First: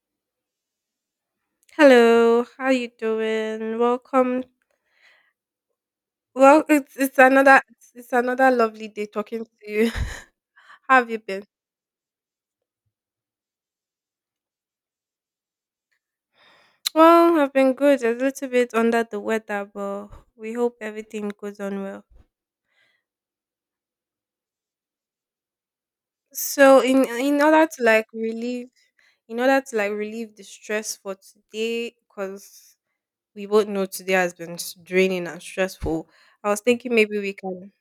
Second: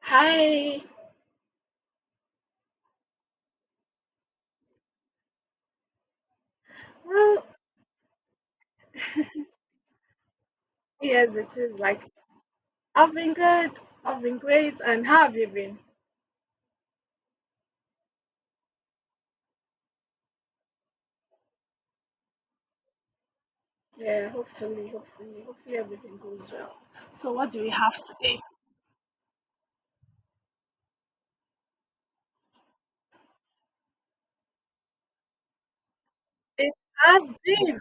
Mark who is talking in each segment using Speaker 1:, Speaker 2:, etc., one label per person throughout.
Speaker 1: Hi.
Speaker 2: Hello, how you doing? Welcome. Well, it's it's
Speaker 1: Well,
Speaker 2: another it's, it's another lovely day talking to you. How have you
Speaker 1: yes,
Speaker 2: been?
Speaker 1: it is. I've been good. I've been great. And how have you been?
Speaker 2: Well, I've been good. A little bit under the weather, but we hope everything goes on well.
Speaker 1: Yeah, hopefully, hopefully everything goes
Speaker 2: So,
Speaker 1: well.
Speaker 2: in
Speaker 1: So,
Speaker 2: in
Speaker 1: what do
Speaker 2: order
Speaker 1: we
Speaker 2: to
Speaker 1: have today?
Speaker 2: relieve, in order to relieve the stress for today, because we both know today has been draining and stressful. I was
Speaker 1: It
Speaker 2: thinking maybe
Speaker 1: has been.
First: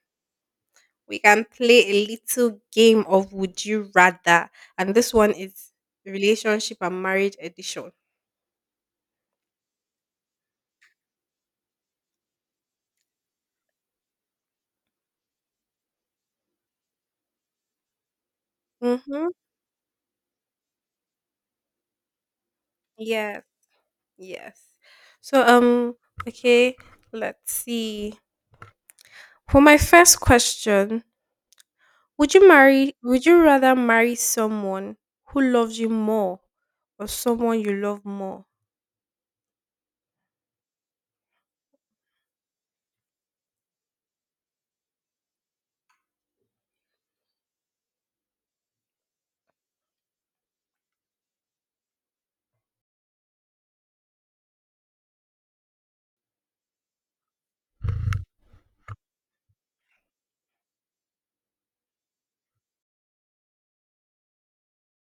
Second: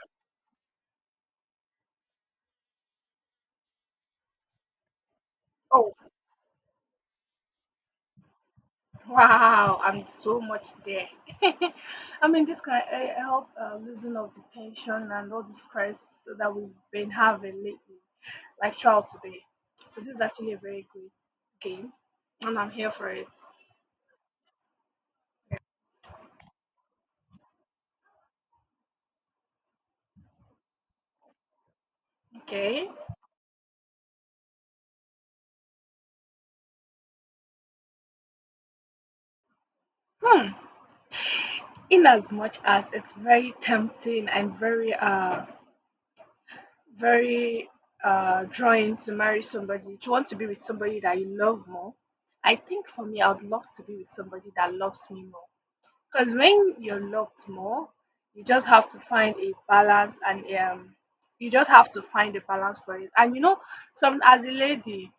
Speaker 2: we can play a little game of would you rather, and this one is
Speaker 1: Oh,
Speaker 2: relationship and marriage edition.
Speaker 1: wow. I'm so much there. I mean, this can help loosen of the tension and all the stress that we've been having lately, like throughout
Speaker 2: Mm-hmm.
Speaker 1: today. So, this is actually a very good game. And I'm here for it.
Speaker 2: Yes, yes. So okay, let's see. For my first question,
Speaker 1: Okay.
Speaker 2: would you rather marry someone who loves you more or someone you love more?
Speaker 1: Hmm. In as much as it's very tempting and very drawing to marry somebody, to want to be with somebody that you love more, I think for me, I would love to be with somebody that loves me more. Because when you're loved more, you just have to find a balance, and you just have to find a balance for it. And you know, some, as a lady,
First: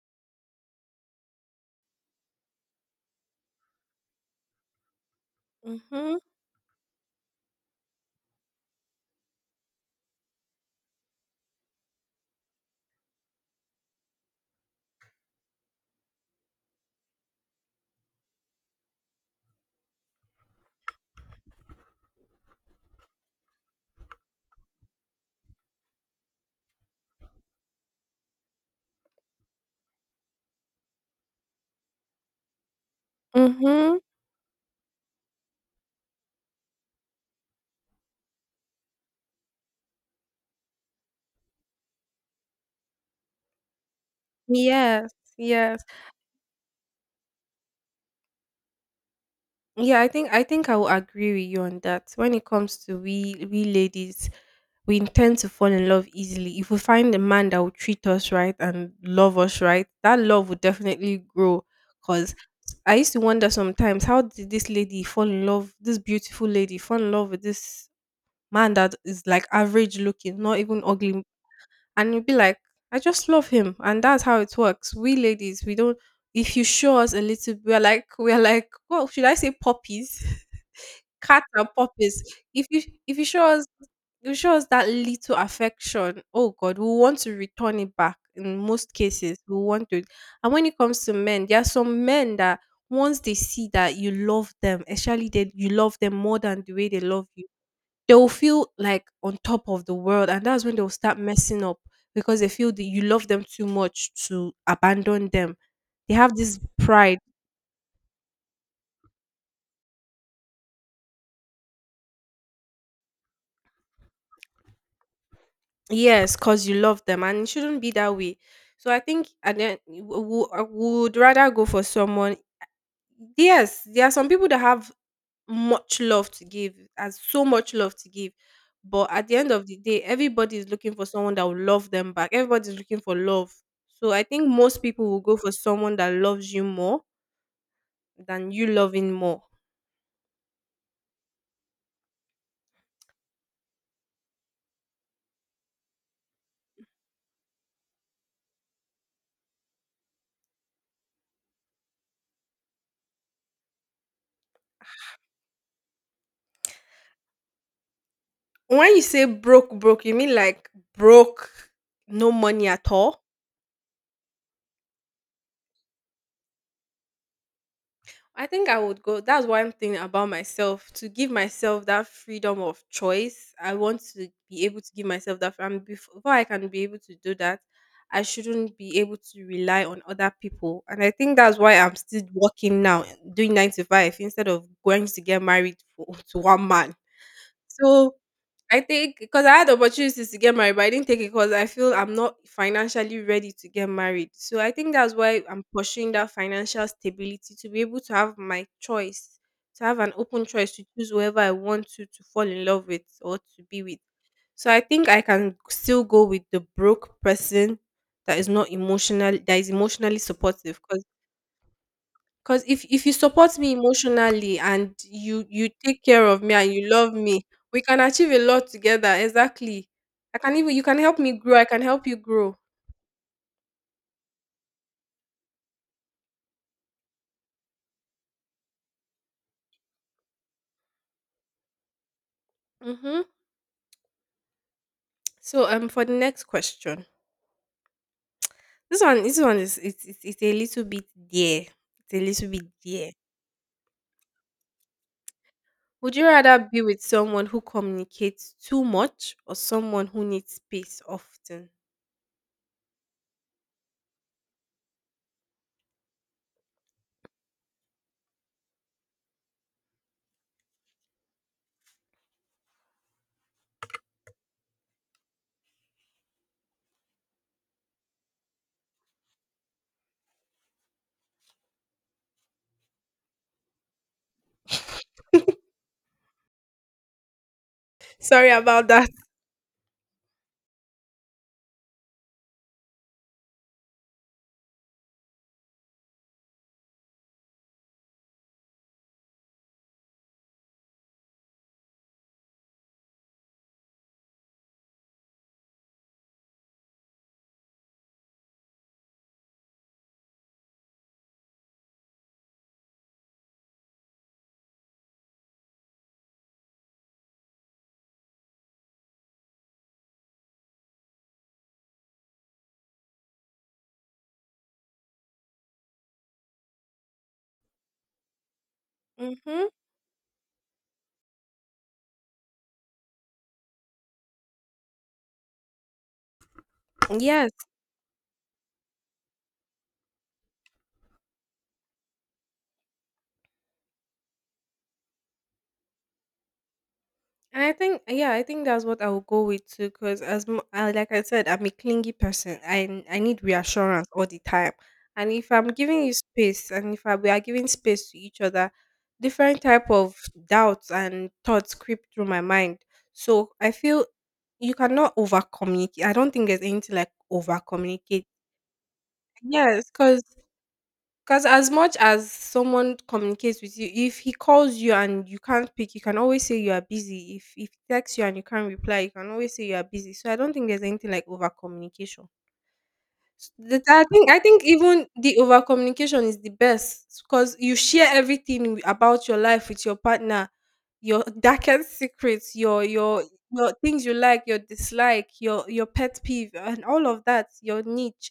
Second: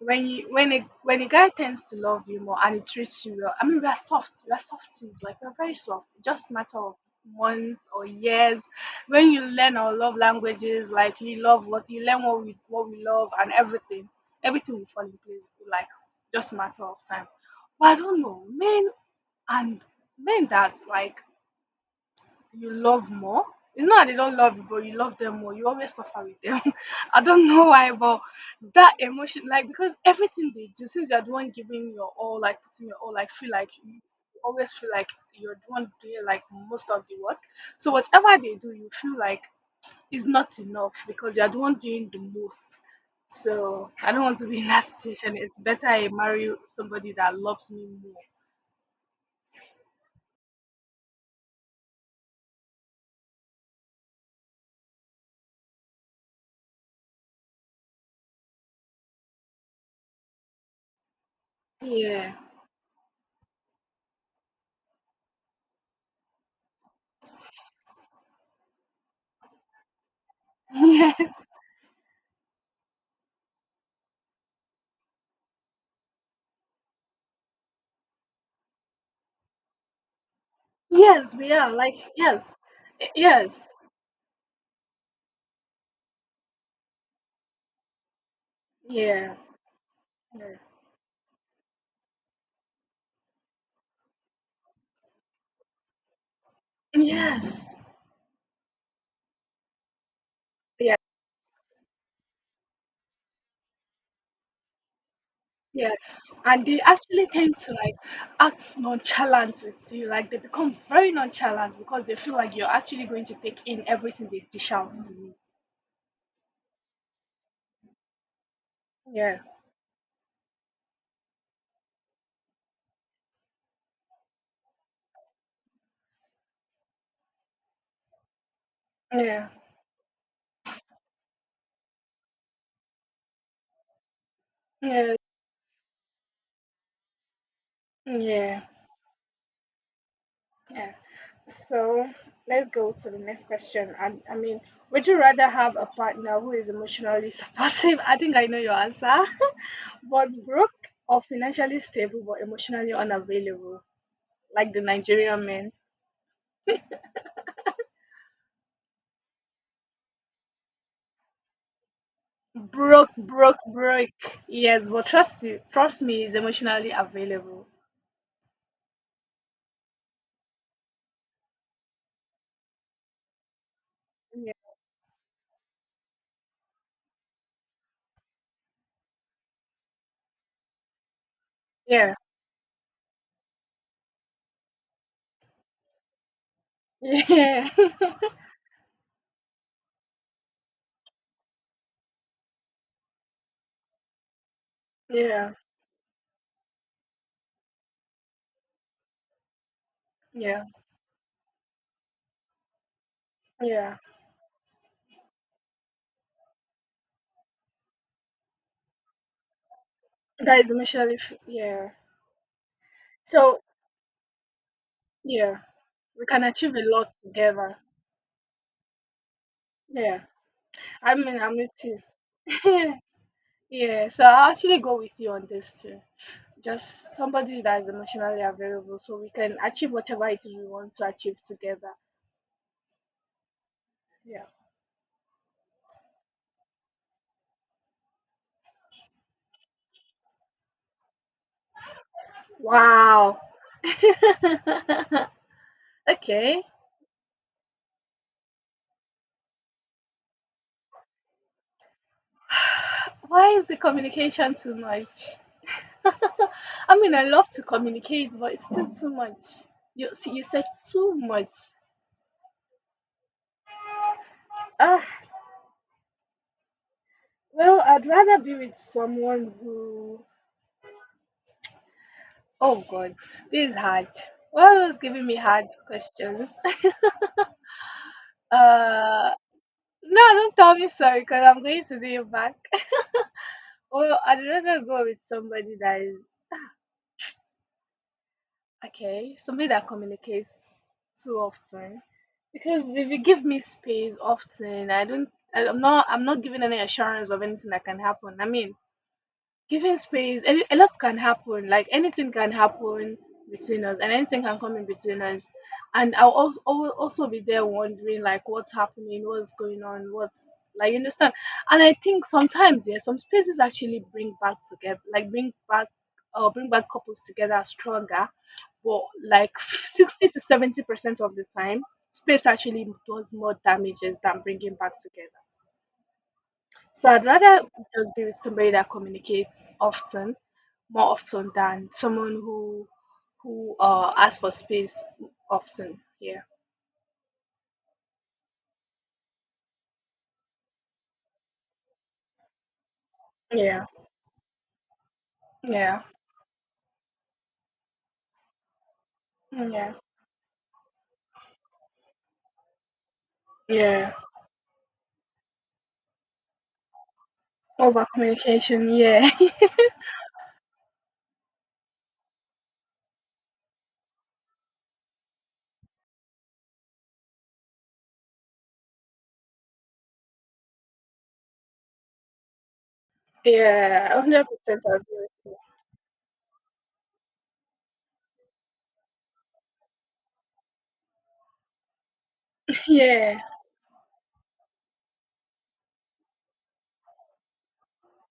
Speaker 1: when you, when a guy tends to love you more and he treats you well, I mean, we are soft things, like we're very soft.
Speaker 2: Mm-hmm.
Speaker 1: It's just a matter of months or years. When you learn our love languages, like you love, what you learn what we love and everything, everything will fall in place, like just a matter of time. But I don't know, men, and men that, like, you love more. It's not that they don't love you, but you love them more. You always suffer with them. I don't know why, but that emotion, like, because everything they do, since you're the one giving your all, like putting your all, like feel like
Speaker 2: Mm-hmm.
Speaker 1: you always feel like you're the one doing, like, most of the work. So whatever they do, you feel like it's not enough because you're the one doing the most. So I don't want to be in that
Speaker 2: Yes,
Speaker 1: situation. It's
Speaker 2: yes.
Speaker 1: better I marry somebody that loves me more.
Speaker 2: Yeah, I think I will agree with you on that. When it comes to we ladies, we intend to fall in love easily. If we find a man that will treat us right and love us right, that love will definitely grow. Cause
Speaker 1: Yeah.
Speaker 2: I used to wonder sometimes how did this lady fall in love, this beautiful lady fall in love with this man that is like average looking, not even ugly.
Speaker 1: Yes.
Speaker 2: And you'd be like, I just love him. And that's how it works. We ladies, we don't if you show us a little, we're like, we're like, what should I say, puppies?
Speaker 1: Yes,
Speaker 2: Cat
Speaker 1: we
Speaker 2: and
Speaker 1: are like,
Speaker 2: puppies.
Speaker 1: yes,
Speaker 2: If you if you show us
Speaker 1: yes,
Speaker 2: if you show us that little affection, oh God, we want to return it back. In most
Speaker 1: yeah,
Speaker 2: cases, we want to. And
Speaker 1: yeah.
Speaker 2: when it comes to men, there are some men that once they see that you love them, especially that you love them more than the way they love you,
Speaker 1: Yes,
Speaker 2: they will feel like on top of the world, and that's when they will
Speaker 1: yeah,
Speaker 2: start messing up because they feel that you love them too much to abandon them. They
Speaker 1: yes.
Speaker 2: have this
Speaker 1: And they
Speaker 2: pride.
Speaker 1: actually tend to like act nonchalant with you, like they become very nonchalant because they feel like you're actually going to take in everything they dish out to you.
Speaker 2: Yes, because you love them, and it shouldn't be that way. So I think,
Speaker 1: Yeah,
Speaker 2: and then I would rather go for someone. Yes, there are some people that have much love to give, has so much love to give, but at the
Speaker 1: yeah,
Speaker 2: end of the day, everybody is looking for someone that will love them back. Everybody's looking for love. So I think most people
Speaker 1: yeah,
Speaker 2: will go for someone that loves you more than
Speaker 1: yeah,
Speaker 2: you loving more.
Speaker 1: yeah. So let's go to the next question. I mean, would you rather have a partner who is emotionally supportive? I think I know your answer. But broke, or financially stable but emotionally unavailable, like the Nigerian men.
Speaker 2: When you say broke, broke, you mean like broke, no money at
Speaker 1: Broke,
Speaker 2: all?
Speaker 1: broke, broke. Yes, but trust you, trust me, is emotionally available.
Speaker 2: I think I would go. That's one thing about myself, to give myself that freedom of choice. I want to be able to give myself that. And before I can be able to do that, I shouldn't be able to rely on other people. And I think that's why I'm
Speaker 1: Yeah,
Speaker 2: still working now, doing nine to five instead of going to get married for, to one man.
Speaker 1: yeah,
Speaker 2: So I think because I had opportunities to get married, but I didn't take it because I feel I'm not financially ready to get married. So I think that's why
Speaker 1: yeah,
Speaker 2: I'm pursuing that financial stability to be able to have my choice, to have an open
Speaker 1: yeah,
Speaker 2: choice to choose whoever I want to fall in love with or to be
Speaker 1: yeah.
Speaker 2: with. So I think I can still go with the broke person that is not emotional, that is emotionally
Speaker 1: That is
Speaker 2: supportive.
Speaker 1: emotionally, yeah.
Speaker 2: Because if you support
Speaker 1: So
Speaker 2: me emotionally and
Speaker 1: yeah,
Speaker 2: you take
Speaker 1: we
Speaker 2: care of
Speaker 1: can
Speaker 2: me and
Speaker 1: achieve a
Speaker 2: you love
Speaker 1: lot
Speaker 2: me,
Speaker 1: together.
Speaker 2: we can achieve a lot together. Exactly.
Speaker 1: Yeah,
Speaker 2: I can even you can
Speaker 1: I
Speaker 2: help me
Speaker 1: mean, I'm
Speaker 2: grow. I
Speaker 1: with
Speaker 2: can
Speaker 1: you.
Speaker 2: help you grow.
Speaker 1: Yeah, so I'll actually go with you on this too. Just somebody that's emotionally available, so we can achieve whatever it is we want to achieve together.
Speaker 2: Mm-hmm.
Speaker 1: Yeah.
Speaker 2: So um, for the next question, this one is it's a little bit there. It's a little bit there.
Speaker 1: Wow.
Speaker 2: Would you rather
Speaker 1: Okay.
Speaker 2: be with someone who communicates too much or someone who needs space often?
Speaker 1: Why is the communication too much? I mean, I love to communicate, but it's still too much. You see, you said too much. Ah, well, I'd rather be with someone who. Oh God, this is hard. Why was giving me hard questions?
Speaker 2: Sorry about that.
Speaker 1: Uh, No, don't tell me sorry because I'm going to do you back. Well, I'd rather go with somebody that is okay, somebody that communicates too often. Because if you give me space often, I'm not giving any assurance of anything that can happen. I mean, giving space, any, a lot can happen. Like anything can happen between us, and anything can come in between us. And I'll also be there wondering, like, what's happening, what's going on, what's, like, you understand? And I think sometimes, yeah, some spaces actually bring back together, like, bring back couples together stronger. But like
Speaker 2: Mm-hmm.
Speaker 1: 60 to 70% of the time, space actually does more damages than bringing back together. So I'd
Speaker 2: Yes.
Speaker 1: rather just be with somebody that communicates often, more often than someone who asks for space often. Yeah.
Speaker 2: And I think, yeah, I think that's what I will go with too. Because as I, like I said, I'm a clingy person. I need
Speaker 1: Yeah.
Speaker 2: reassurance all the time. And if I'm
Speaker 1: Yeah.
Speaker 2: giving you space, and if I, we are giving space to each other, different type
Speaker 1: Yeah.
Speaker 2: of doubts and thoughts creep through my mind. So I feel
Speaker 1: Yeah.
Speaker 2: you cannot over communicate. I don't think there's anything like over
Speaker 1: Over
Speaker 2: communicate.
Speaker 1: communication. Yeah.
Speaker 2: Yes, because 'cause as much as someone communicates with you, if he calls you and you can't pick, you can always say you are busy. If he texts you and you can't reply, you can always say you are busy. So I don't think there's anything like over communication. The I
Speaker 1: Yeah.
Speaker 2: think I
Speaker 1: Hundred
Speaker 2: think
Speaker 1: percent agree
Speaker 2: even
Speaker 1: with
Speaker 2: the
Speaker 1: you.
Speaker 2: over communication is the best because you share everything about your life with your partner, your darkest secrets, your
Speaker 1: Yeah.
Speaker 2: your things you like, your dislike, your pet peeve, and all of that, your niche.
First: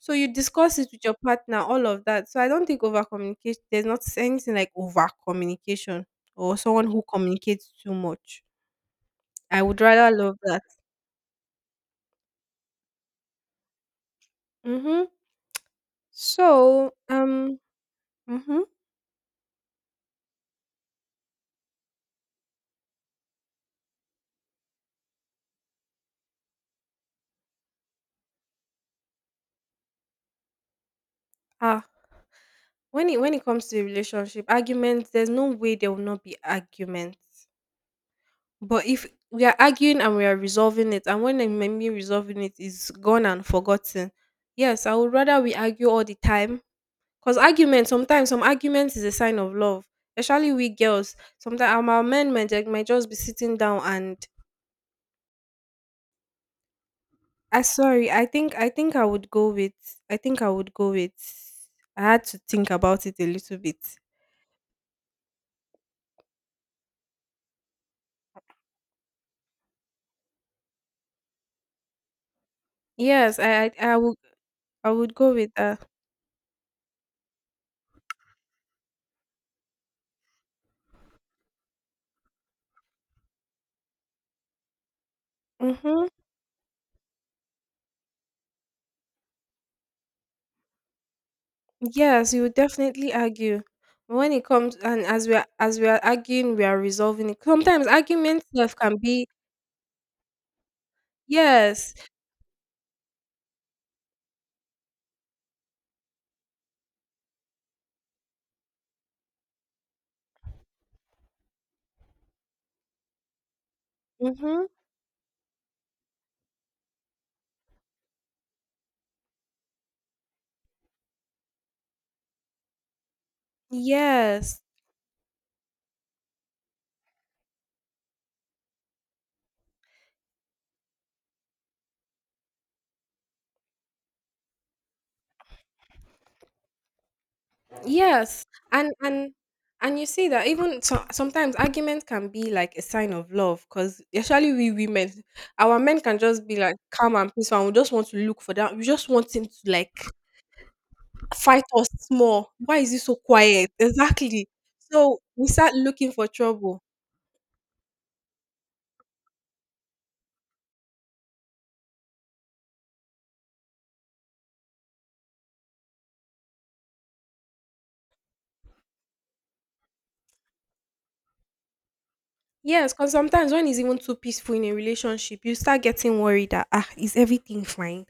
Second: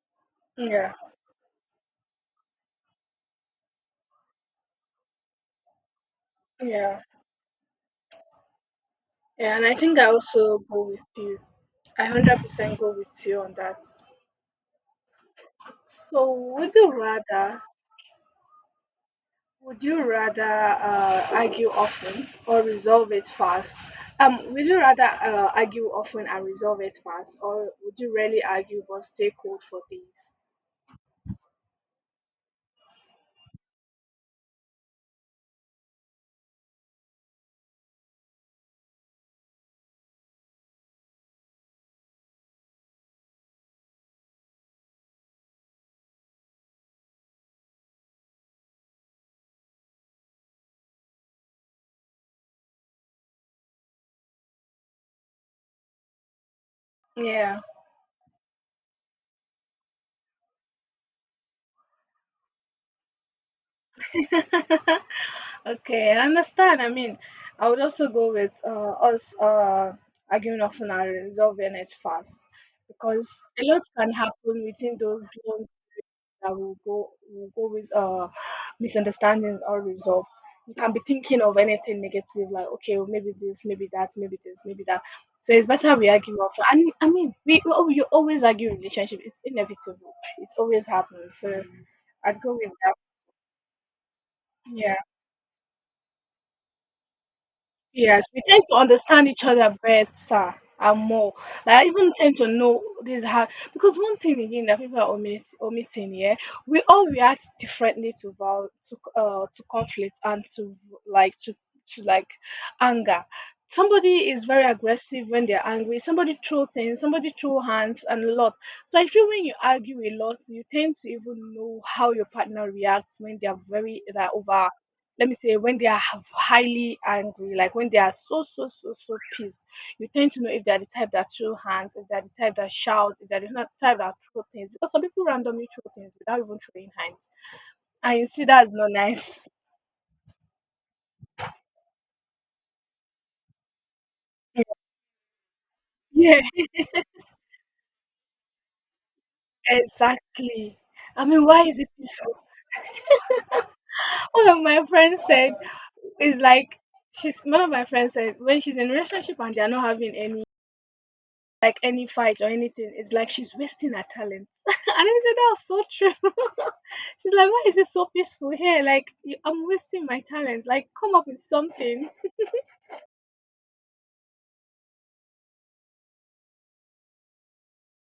Speaker 2: So you discuss it
Speaker 1: Yeah.
Speaker 2: with your partner, all of that. So I don't think over communication. There's not anything like over communication or someone
Speaker 1: Yeah.
Speaker 2: who communicates too much.
Speaker 1: Yeah.
Speaker 2: I
Speaker 1: And I
Speaker 2: would
Speaker 1: think I
Speaker 2: rather love
Speaker 1: also
Speaker 2: that.
Speaker 1: go with you. I 100% go with you on that.
Speaker 2: Mm-hmm.
Speaker 1: So would
Speaker 2: So
Speaker 1: you
Speaker 2: um.
Speaker 1: rather,
Speaker 2: Mhm.
Speaker 1: would you rather argue often or resolve it fast? Would you rather argue often and resolve it fast, or would you rarely argue but stay cold for things?
Speaker 2: Ah, when it comes to a relationship, arguments, there's no way there will not be arguments. But if we are arguing and we are resolving it, and when I mean me resolving it is gone and forgotten, yes, I would rather we argue all the time. Cause argument sometimes, some arguments is a sign of love, especially we girls. Sometimes our men might, might just be sitting down and I
Speaker 1: Yeah.
Speaker 2: sorry, I think I would go with. I had to think about it a little bit.
Speaker 1: Okay, I understand. I mean, I would also go with us arguing often and resolving it fast, because
Speaker 2: Yes,
Speaker 1: a lot
Speaker 2: I
Speaker 1: can
Speaker 2: would.
Speaker 1: happen
Speaker 2: I
Speaker 1: within
Speaker 2: would
Speaker 1: those
Speaker 2: go with
Speaker 1: long,
Speaker 2: that.
Speaker 1: that will go with misunderstandings unresolved. You can be thinking of anything negative, like, okay, well, maybe this, maybe that, maybe this, maybe that. So it's better
Speaker 2: Mm-hmm.
Speaker 1: we argue often. And I mean, you always argue in relationship. It's inevitable. It always happens. So
Speaker 2: Yes,
Speaker 1: I'd
Speaker 2: you
Speaker 1: go
Speaker 2: would
Speaker 1: with that.
Speaker 2: definitely argue. But when it comes
Speaker 1: Yeah.
Speaker 2: and as we are arguing, we are resolving it. Sometimes
Speaker 1: Yes, we
Speaker 2: arguments
Speaker 1: tend
Speaker 2: self
Speaker 1: to
Speaker 2: can be
Speaker 1: understand each other better and more. Like, I
Speaker 2: yes.
Speaker 1: even tend to know this how, because one thing again that people are omitting here, we all react differently to val to conflict and to, like to like, anger. Somebody is very
Speaker 2: Mm-hmm.
Speaker 1: aggressive when they're angry. Somebody throw things. Somebody throw hands and a lot. So I feel when you argue a lot, you tend to even know how your partner reacts when they're very they're
Speaker 2: Yes.
Speaker 1: over let me say when they are highly angry, like when they are so so so so pissed, you tend to know if they are the type that throw hands, if they are the type that shout, if they are the type that throw things. Because some people randomly throw things without even throwing hands, and you
Speaker 2: Yes.
Speaker 1: see that's not
Speaker 2: And and
Speaker 1: nice.
Speaker 2: and you see that even so, sometimes argument can be like a sign of love because especially we women, our men can
Speaker 1: Yeah,
Speaker 2: just be like calm and peaceful and we just want to look for that. We just want him to like
Speaker 1: exactly. I mean, why
Speaker 2: fight
Speaker 1: is
Speaker 2: us
Speaker 1: it peaceful?
Speaker 2: small. Why is it so quiet? Exactly.
Speaker 1: One of my
Speaker 2: So
Speaker 1: friends
Speaker 2: we
Speaker 1: said,
Speaker 2: start looking for
Speaker 1: it's like,
Speaker 2: trouble.
Speaker 1: she's one of my friends said when she's in a relationship and they're not having any, like, any fight or anything, it's like she's wasting her talent. And I said that was so true. She's like, why is it so peaceful here? Like, you, I'm wasting my talent. Like, come up with something.
Speaker 2: Yes, because sometimes when it's even too peaceful in a relationship, you start getting worried that, ah, is everything fine?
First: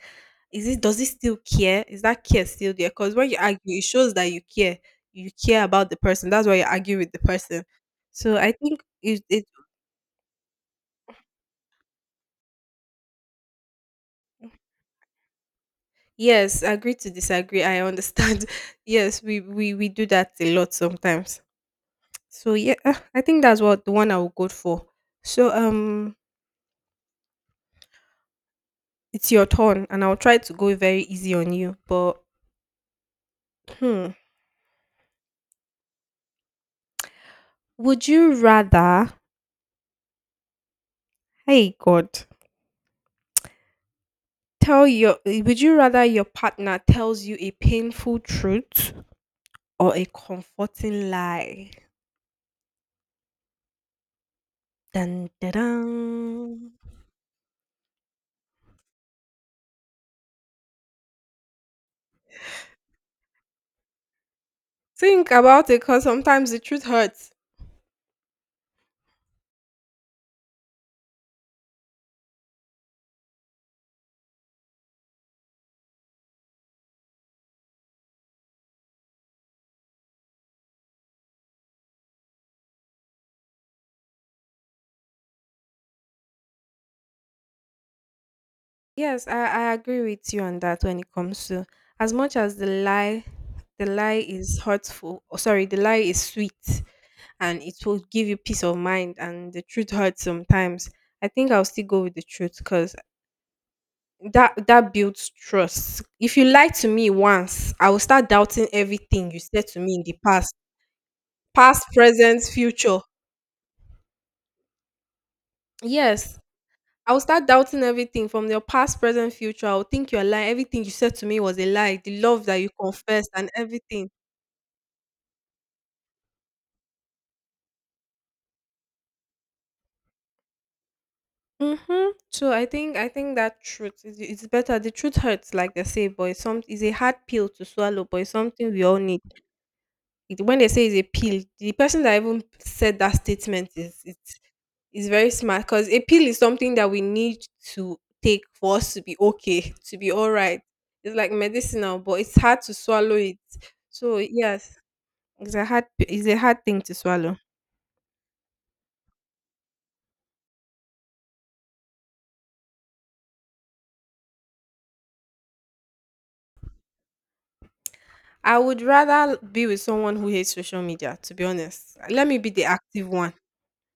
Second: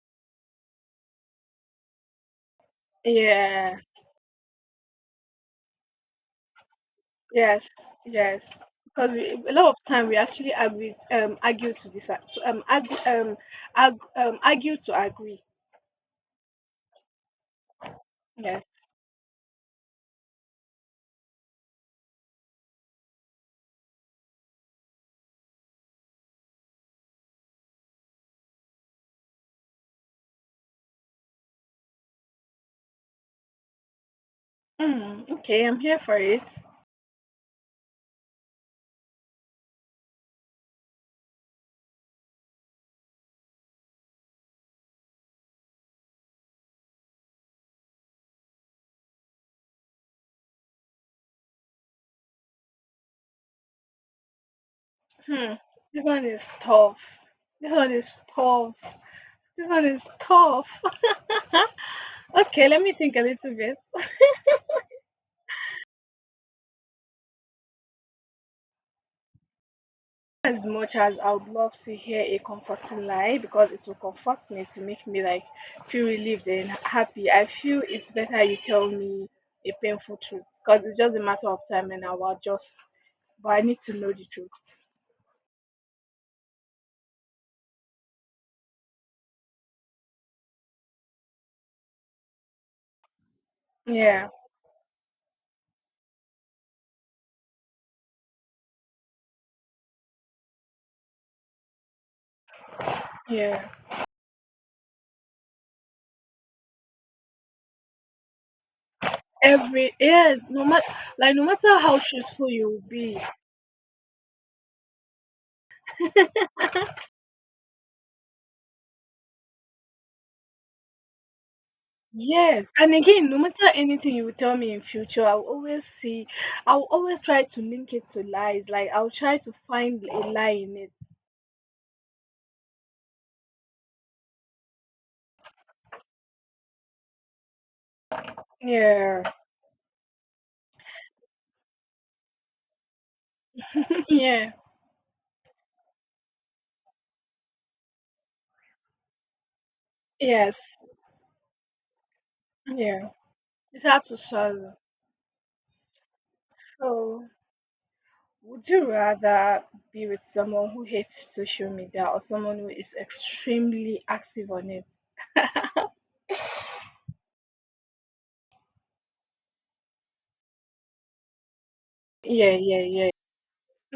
Speaker 2: Is it does it still care? Is that care still there? Because when you argue,
Speaker 1: Yeah.
Speaker 2: it shows that you care. You care about the person. That's why you argue with the person.
Speaker 1: Yes.
Speaker 2: So
Speaker 1: Yes. Because we,
Speaker 2: it
Speaker 1: a lot of time, we actually argue, argue to decide, to, argue, arg, argue to agree.
Speaker 2: yes, agree to disagree. I understand.
Speaker 1: Yes.
Speaker 2: Yes, we do that a lot sometimes. So yeah, I think that's what the one I will go for. So it's your turn, and I'll try to go very easy on you. But hmm,
Speaker 1: Mm, okay, I'm here for it.
Speaker 2: would you rather? Hey God, tell your. Eh, would you rather your partner tells you a painful truth or a comforting lie? Dun, dun,
Speaker 1: Hmm.
Speaker 2: dun.
Speaker 1: This one is tough. This one is tough. This one is tough. Okay, let me think a little bit.
Speaker 2: Think about it, cause sometimes the truth hurts.
Speaker 1: As much as I would love to hear a comforting lie because it will comfort me to make me, like, feel relieved and happy, I feel it's better you tell me a painful truth because it's just a matter of time and I will adjust. But I need to know the truth.
Speaker 2: Yes, I agree with you on that when it comes to as much as the lie
Speaker 1: Yeah,
Speaker 2: is hurtful, or sorry, the lie is sweet and it will give you peace of mind and the truth hurts sometimes. I think I'll still go with the truth because
Speaker 1: yeah.
Speaker 2: that builds trust. If you lie to me once, I will start doubting everything you said to me
Speaker 1: Every,
Speaker 2: in the
Speaker 1: yes,
Speaker 2: past.
Speaker 1: no matter, like, no matter
Speaker 2: Past,
Speaker 1: how
Speaker 2: present,
Speaker 1: truthful you will
Speaker 2: future.
Speaker 1: be,
Speaker 2: Yes, I will start doubting everything from your past, present, future. I will think you're lying. Everything you said to me was a lie. The love that you
Speaker 1: yes, and
Speaker 2: confessed
Speaker 1: again, no
Speaker 2: and
Speaker 1: matter
Speaker 2: everything.
Speaker 1: anything you will tell me in future, I'll always see, I'll always try to link it to lies. Like, I'll try to find a lie in it.
Speaker 2: Mm-hmm. So I think that truth is it's better. The truth hurts, like they say, but it's a hard pill to swallow, but it's something we all need.
Speaker 1: Yeah,
Speaker 2: It, when they say it's a pill, the person that even said that statement is it's
Speaker 1: yeah,
Speaker 2: is very smart because a pill is something that we need to take for us to be okay, to be all right.
Speaker 1: yes,
Speaker 2: It's like medicinal, but it's hard to
Speaker 1: yeah.
Speaker 2: swallow it.
Speaker 1: It's hard to
Speaker 2: So yes,
Speaker 1: swallow.
Speaker 2: it's a hard, thing to
Speaker 1: So,
Speaker 2: swallow.
Speaker 1: would you rather be with someone who hates social media or someone who is extremely active on it?
Speaker 2: I would rather be with someone who hates social media, to be honest. Let me be
Speaker 1: Yeah,
Speaker 2: the
Speaker 1: yeah,
Speaker 2: active
Speaker 1: yeah.
Speaker 2: one.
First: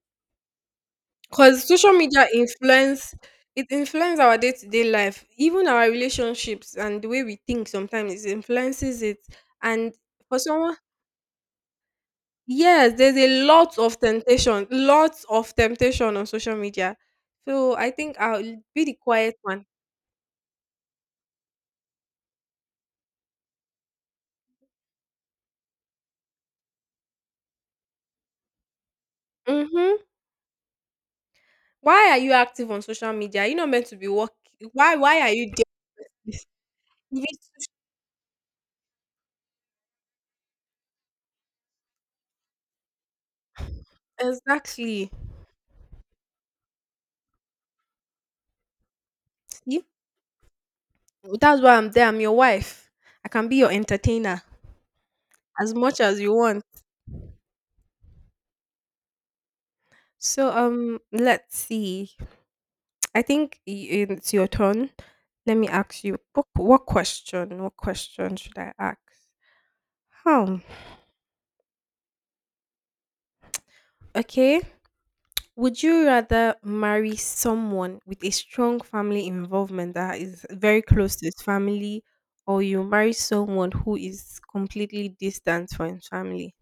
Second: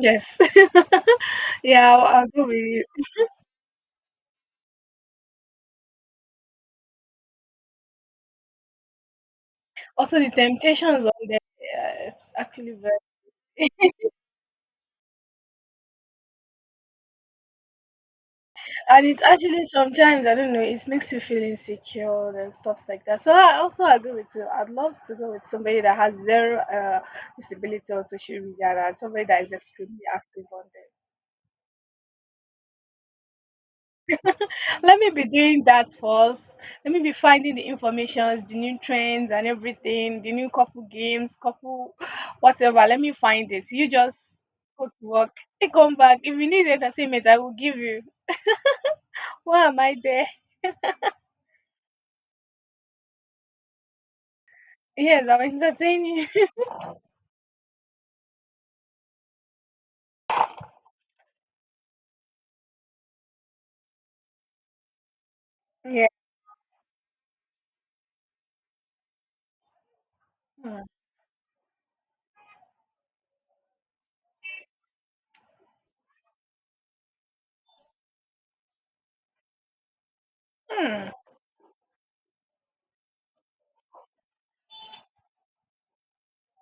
Speaker 1: Yes.
Speaker 2: Because social
Speaker 1: Yeah,
Speaker 2: media
Speaker 1: I'll go with you.
Speaker 2: influence, it influences our day-to-day life, even our relationships and the way we think sometimes, it influences it. And
Speaker 1: Also, the
Speaker 2: for someone,
Speaker 1: temptations on there, yeah, it's actually
Speaker 2: yes,
Speaker 1: very,
Speaker 2: there's a lot of temptation, lots of temptation on social media. So I think I'll be the
Speaker 1: and it's
Speaker 2: quiet one.
Speaker 1: actually sometimes, I don't know, it makes you feel insecure and stuffs like that. So I also agree with you. I'd love to go with somebody that has zero visibility on social media and somebody that is extremely
Speaker 2: Mm-hmm.
Speaker 1: active on there.
Speaker 2: Why are you active on social media? You're not meant to be working.
Speaker 1: Let me
Speaker 2: Why
Speaker 1: be
Speaker 2: are you there?
Speaker 1: doing that first. Let me be
Speaker 2: If
Speaker 1: finding the
Speaker 2: it's
Speaker 1: informations, the new trends and everything, the new couple games, couple whatever. Let me find it. You just go to
Speaker 2: exactly.
Speaker 1: work. I come back. If you need entertainment, I will give you. Why am
Speaker 2: See,
Speaker 1: I there?
Speaker 2: that's why I'm there. I'm your wife. I can be your entertainer
Speaker 1: Yes, I'll
Speaker 2: as much
Speaker 1: entertain
Speaker 2: as you
Speaker 1: you.
Speaker 2: want. So let's see. I think it's your turn. Let me ask
Speaker 1: Yeah.
Speaker 2: you. What question? What question should I ask? Hmm. Okay. Would you rather marry someone with a strong family involvement that is very
Speaker 1: Hmm.
Speaker 2: close to his family, or you marry someone who is completely distant from his family?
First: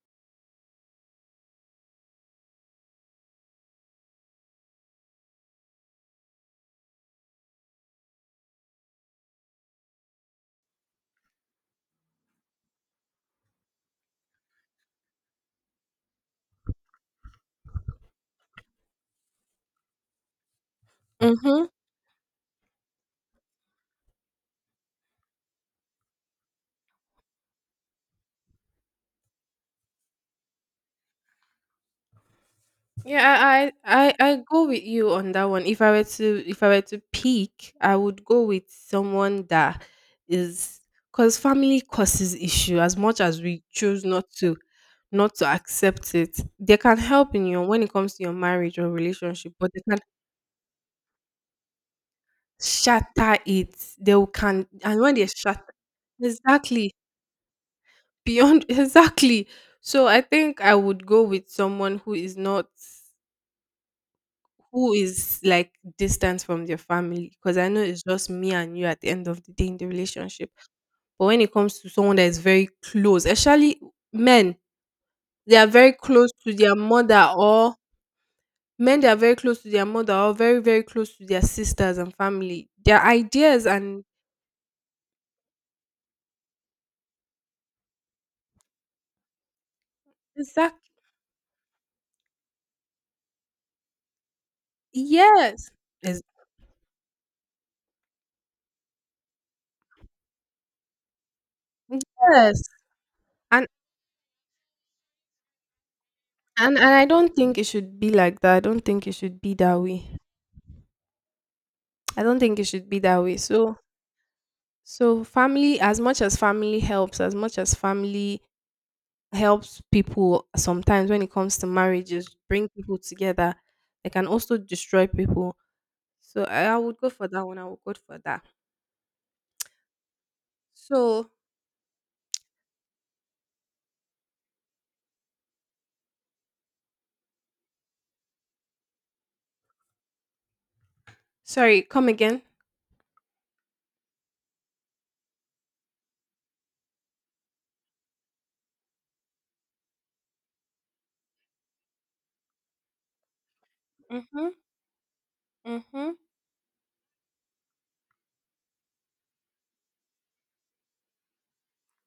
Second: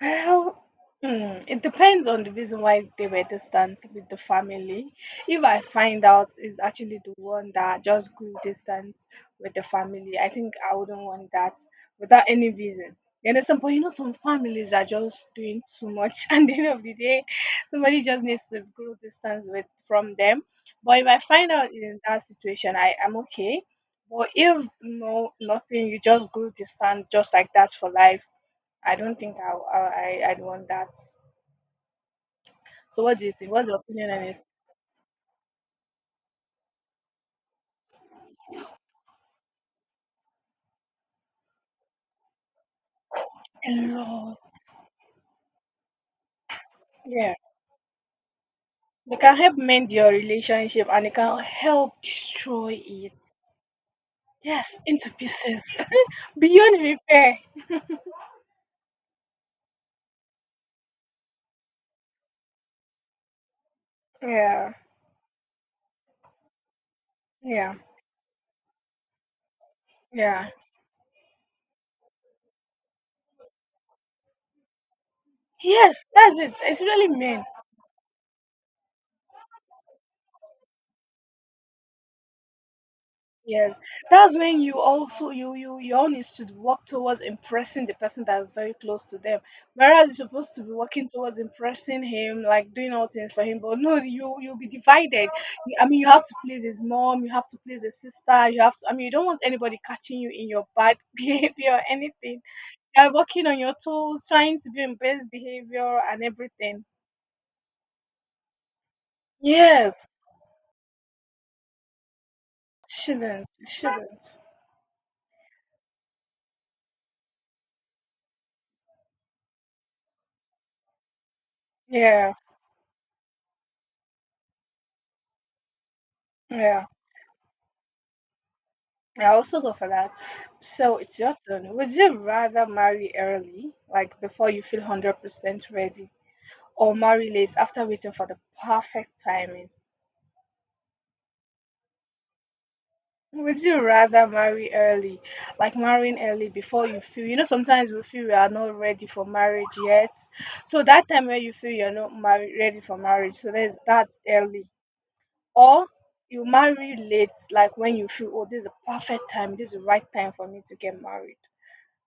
Speaker 1: Well, mm, it depends on the reason why they were distant with the family. If I find out is actually the one that just grew distant with the family, I think I wouldn't want that without any reason. You understand? But you know, some families are just doing too much, and at the end of the day, somebody just needs to grow distance with from them. But if I find
Speaker 2: Mhm.
Speaker 1: out in that situation, I am okay. But if no, nothing, you just grew distant just like that for life, I don't think I'd want that. So what do you
Speaker 2: Yeah,
Speaker 1: think? What's
Speaker 2: I,
Speaker 1: your
Speaker 2: I
Speaker 1: opinion on
Speaker 2: I I
Speaker 1: it?
Speaker 2: go with you on that one. If I were to pick, I would go with someone that is because family causes issue as much as we
Speaker 1: A
Speaker 2: choose not
Speaker 1: lot.
Speaker 2: to not to accept it. They can help
Speaker 1: Yeah,
Speaker 2: in your when it comes to your marriage or
Speaker 1: they can
Speaker 2: relationship,
Speaker 1: help
Speaker 2: but they
Speaker 1: mend
Speaker 2: can
Speaker 1: your relationship and they can help destroy it.
Speaker 2: shatter it. They will can
Speaker 1: Yes,
Speaker 2: and
Speaker 1: into
Speaker 2: when they shatter
Speaker 1: pieces. Beyond
Speaker 2: exactly
Speaker 1: repair.
Speaker 2: beyond exactly. So I think I would go with someone who is not
Speaker 1: Yeah,
Speaker 2: who is like distant from their family because I
Speaker 1: yeah,
Speaker 2: know it's just me and you at the end of the day in the
Speaker 1: yeah.
Speaker 2: relationship. But when it comes to someone that is very close, especially men, they are very
Speaker 1: Yes,
Speaker 2: close
Speaker 1: that's
Speaker 2: to
Speaker 1: it.
Speaker 2: their
Speaker 1: It's really
Speaker 2: mother
Speaker 1: men.
Speaker 2: or men they are very close to their mother or very, very close to their sisters and family. Their ideas
Speaker 1: Yes,
Speaker 2: and
Speaker 1: that's when you also you all needs to work towards impressing the person that's very close to them. Whereas you're supposed to be
Speaker 2: exact
Speaker 1: working towards impressing him, like doing all things for him, but no, you'll be divided.
Speaker 2: yes.
Speaker 1: I mean, you
Speaker 2: Ex-
Speaker 1: have to please his mom, you have to please his sister, you have to. I mean, you don't want anybody catching you in your bad behavior or anything.
Speaker 2: Yes.
Speaker 1: You're working on
Speaker 2: And
Speaker 1: your toes, trying to be in best behavior and
Speaker 2: and
Speaker 1: everything.
Speaker 2: and I don't think it should be like that. I don't think it should be that way.
Speaker 1: Yes,
Speaker 2: I don't think it should be that way.
Speaker 1: shouldn't
Speaker 2: So
Speaker 1: shouldn't.
Speaker 2: So family, as much as family helps, as much as family helps people sometimes when it comes to marriages,
Speaker 1: Yeah,
Speaker 2: bring people together, they can also destroy people. So I
Speaker 1: yeah.
Speaker 2: would go for that one. I would go for that.
Speaker 1: I also go for that. So it's
Speaker 2: So
Speaker 1: your turn. Would you rather marry early, like before you feel 100% ready, or marry late after waiting for the perfect timing?
Speaker 2: sorry, come again.
Speaker 1: Would you rather marry early, like marrying early before you feel, you know, sometimes we feel we are not ready for marriage yet. So that time where you feel you're not married, ready for marriage, so there's that's
Speaker 2: Mhm.
Speaker 1: early. Or
Speaker 2: Mhm.
Speaker 1: you marry late, like when you feel, oh, this is a perfect time, this is the right time for me to get married.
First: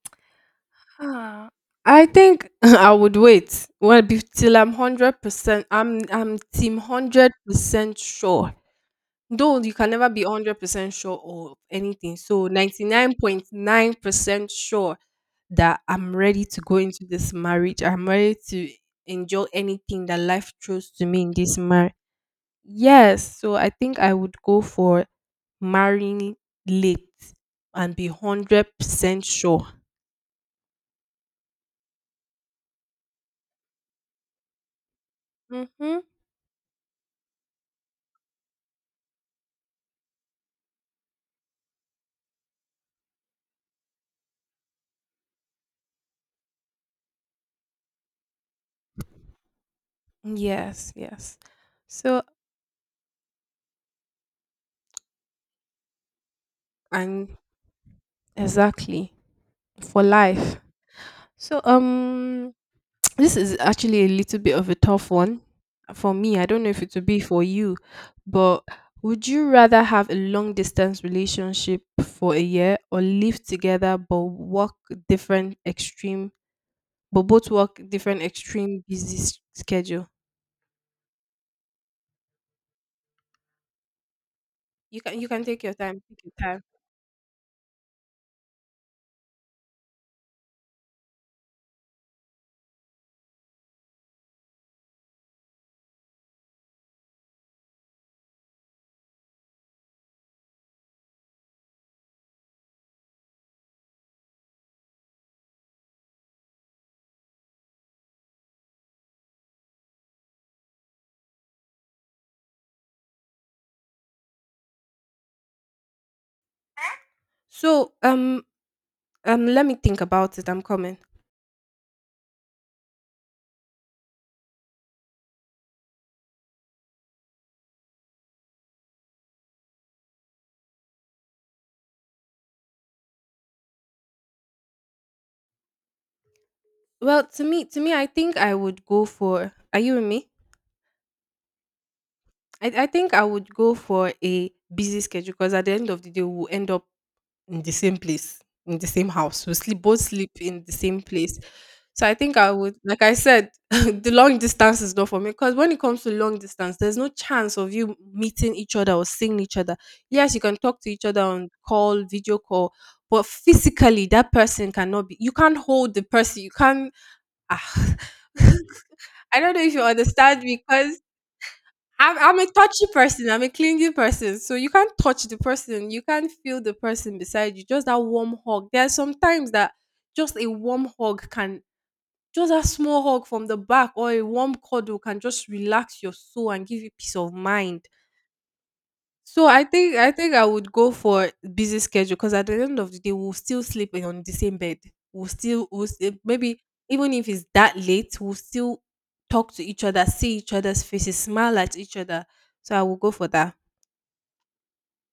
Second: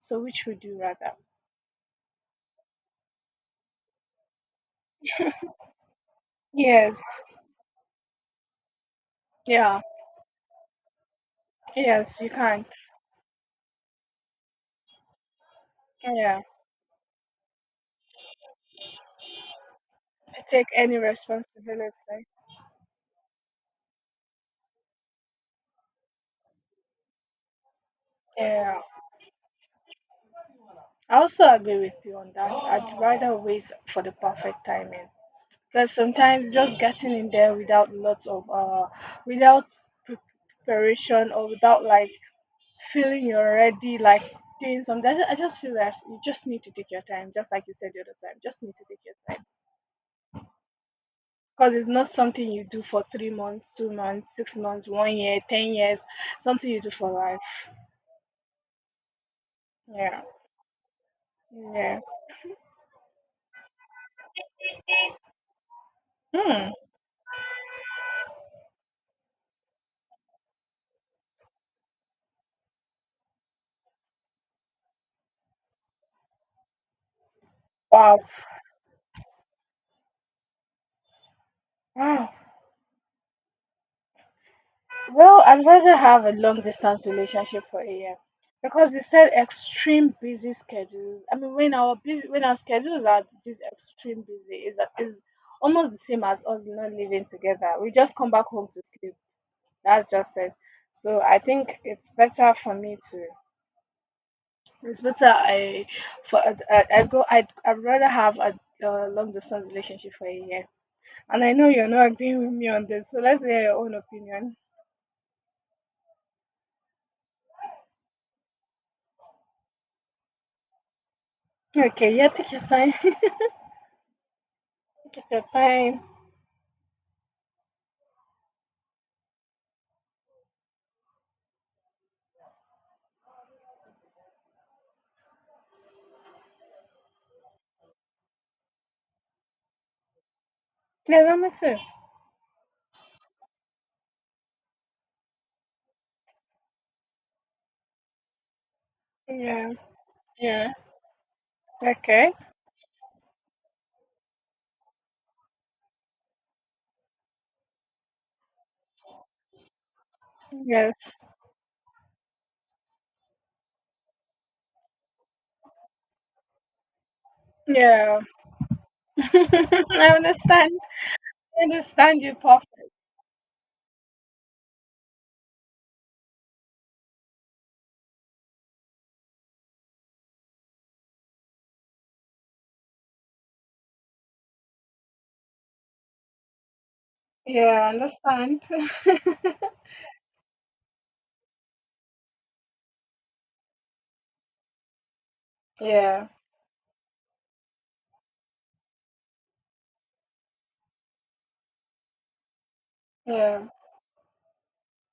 Speaker 1: So which would you rather?
Speaker 2: Ah, I think I would wait. Well, till I'm 100%. I'm team
Speaker 1: Yes.
Speaker 2: 100% sure. Though you
Speaker 1: Yeah.
Speaker 2: can never be 100% sure of anything.
Speaker 1: Yes, you
Speaker 2: So
Speaker 1: can't.
Speaker 2: 99.9% sure that I'm
Speaker 1: Yeah.
Speaker 2: ready to go into this marriage. I'm ready to enjoy anything that
Speaker 1: To
Speaker 2: life
Speaker 1: take
Speaker 2: throws
Speaker 1: any
Speaker 2: to me in this marriage.
Speaker 1: responsibility.
Speaker 2: Yes. So I think I would go for marrying late and be
Speaker 1: Yeah.
Speaker 2: 100% sure.
Speaker 1: I also agree with you on that. I'd rather wait for the perfect timing. Because
Speaker 2: Mm-hmm.
Speaker 1: sometimes just getting in there without lots of without pre- preparation or without like feeling you're ready, like doing something. I just feel that you just need to take your time, just like you said the other time. Just need to take your time,
Speaker 2: Yes, yes.
Speaker 1: because it's not
Speaker 2: So,
Speaker 1: something you do for three months, two months, six months, one year, ten years. Something you do for
Speaker 2: and
Speaker 1: life.
Speaker 2: exactly for
Speaker 1: Yeah,
Speaker 2: life. So,
Speaker 1: yeah.
Speaker 2: this is actually a little bit of a tough one for me. I don't know
Speaker 1: Hmm.
Speaker 2: if it would be for you, but would you rather have a long distance relationship for a year or live together but work different extreme but both work
Speaker 1: Wow.
Speaker 2: different extreme busy schedule?
Speaker 1: Wow.
Speaker 2: You can
Speaker 1: Well,
Speaker 2: take
Speaker 1: I'd
Speaker 2: your
Speaker 1: rather
Speaker 2: time, take
Speaker 1: have
Speaker 2: your
Speaker 1: a long
Speaker 2: time.
Speaker 1: distance relationship for a year because they said extreme busy schedules. I mean, when our schedules are this extreme busy, is almost the same as us not living together. We just come back home to sleep. That's just it. So I think it's better for me to It's better I for I, I I'd I'd rather have a long distance relationship for a year. And I know you're not agreeing with me on this, so let's hear your own opinion.
Speaker 2: So let me think about it. I'm coming.
Speaker 1: Okay, yeah, take your time. Take your time.
Speaker 2: Well, to me I think I would go for. Are you with me?
Speaker 1: Yeah, that makes sense.
Speaker 2: I think I would go for a busy schedule because at the end of the day, we'll end up in the same place, in the same house. We
Speaker 1: Yeah,
Speaker 2: sleep both sleep in the
Speaker 1: yeah.
Speaker 2: same place. So I
Speaker 1: Okay.
Speaker 2: think I would, like I said, the long distance is not for me because when it comes to long distance, there's no chance of you meeting each other or seeing each other. Yes, you can talk to
Speaker 1: Yes.
Speaker 2: each other on call, video call, but physically that person cannot be. You can't hold the person. You can't. ah,
Speaker 1: Yeah.
Speaker 2: I don't know if you
Speaker 1: I
Speaker 2: understand
Speaker 1: understand.
Speaker 2: because
Speaker 1: I
Speaker 2: I'm,
Speaker 1: understand you
Speaker 2: I'm a
Speaker 1: perfect.
Speaker 2: touchy person. I'm a clingy person. So you can't touch the person. You can't feel the person beside you. Just that warm hug. There are some times that just a warm hug can, just a small hug from the back or a warm cuddle can just relax your soul and give you peace of
Speaker 1: Yeah,
Speaker 2: mind.
Speaker 1: I understand.
Speaker 2: So I think I think I would go for busy schedule because at the end of the day we'll still sleep on the same bed. We'll still we'll st-
Speaker 1: Yeah,
Speaker 2: maybe even if it's that late, we'll still talk to each other, see each other's faces, smile at each other. So I will go for that.
Speaker 1: yeah.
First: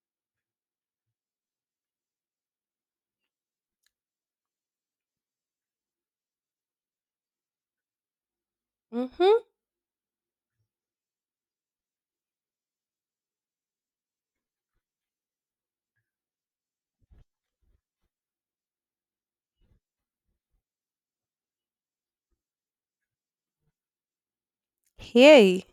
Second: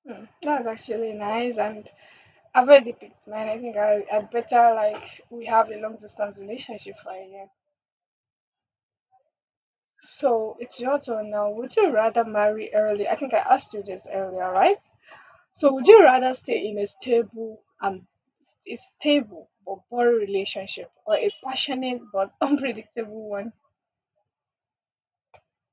Speaker 1: Hmm, that's actually nice, and I've already picked man. I think I better, like we have a long distance relationship right now.
Speaker 2: Mm-hmm.
Speaker 1: So it's your turn now. Would you rather marry early? I think I asked you this earlier, right? So would you rather stay in a stable a stable but boring relationship or a passionate but unpredictable one?
Speaker 2: Hey.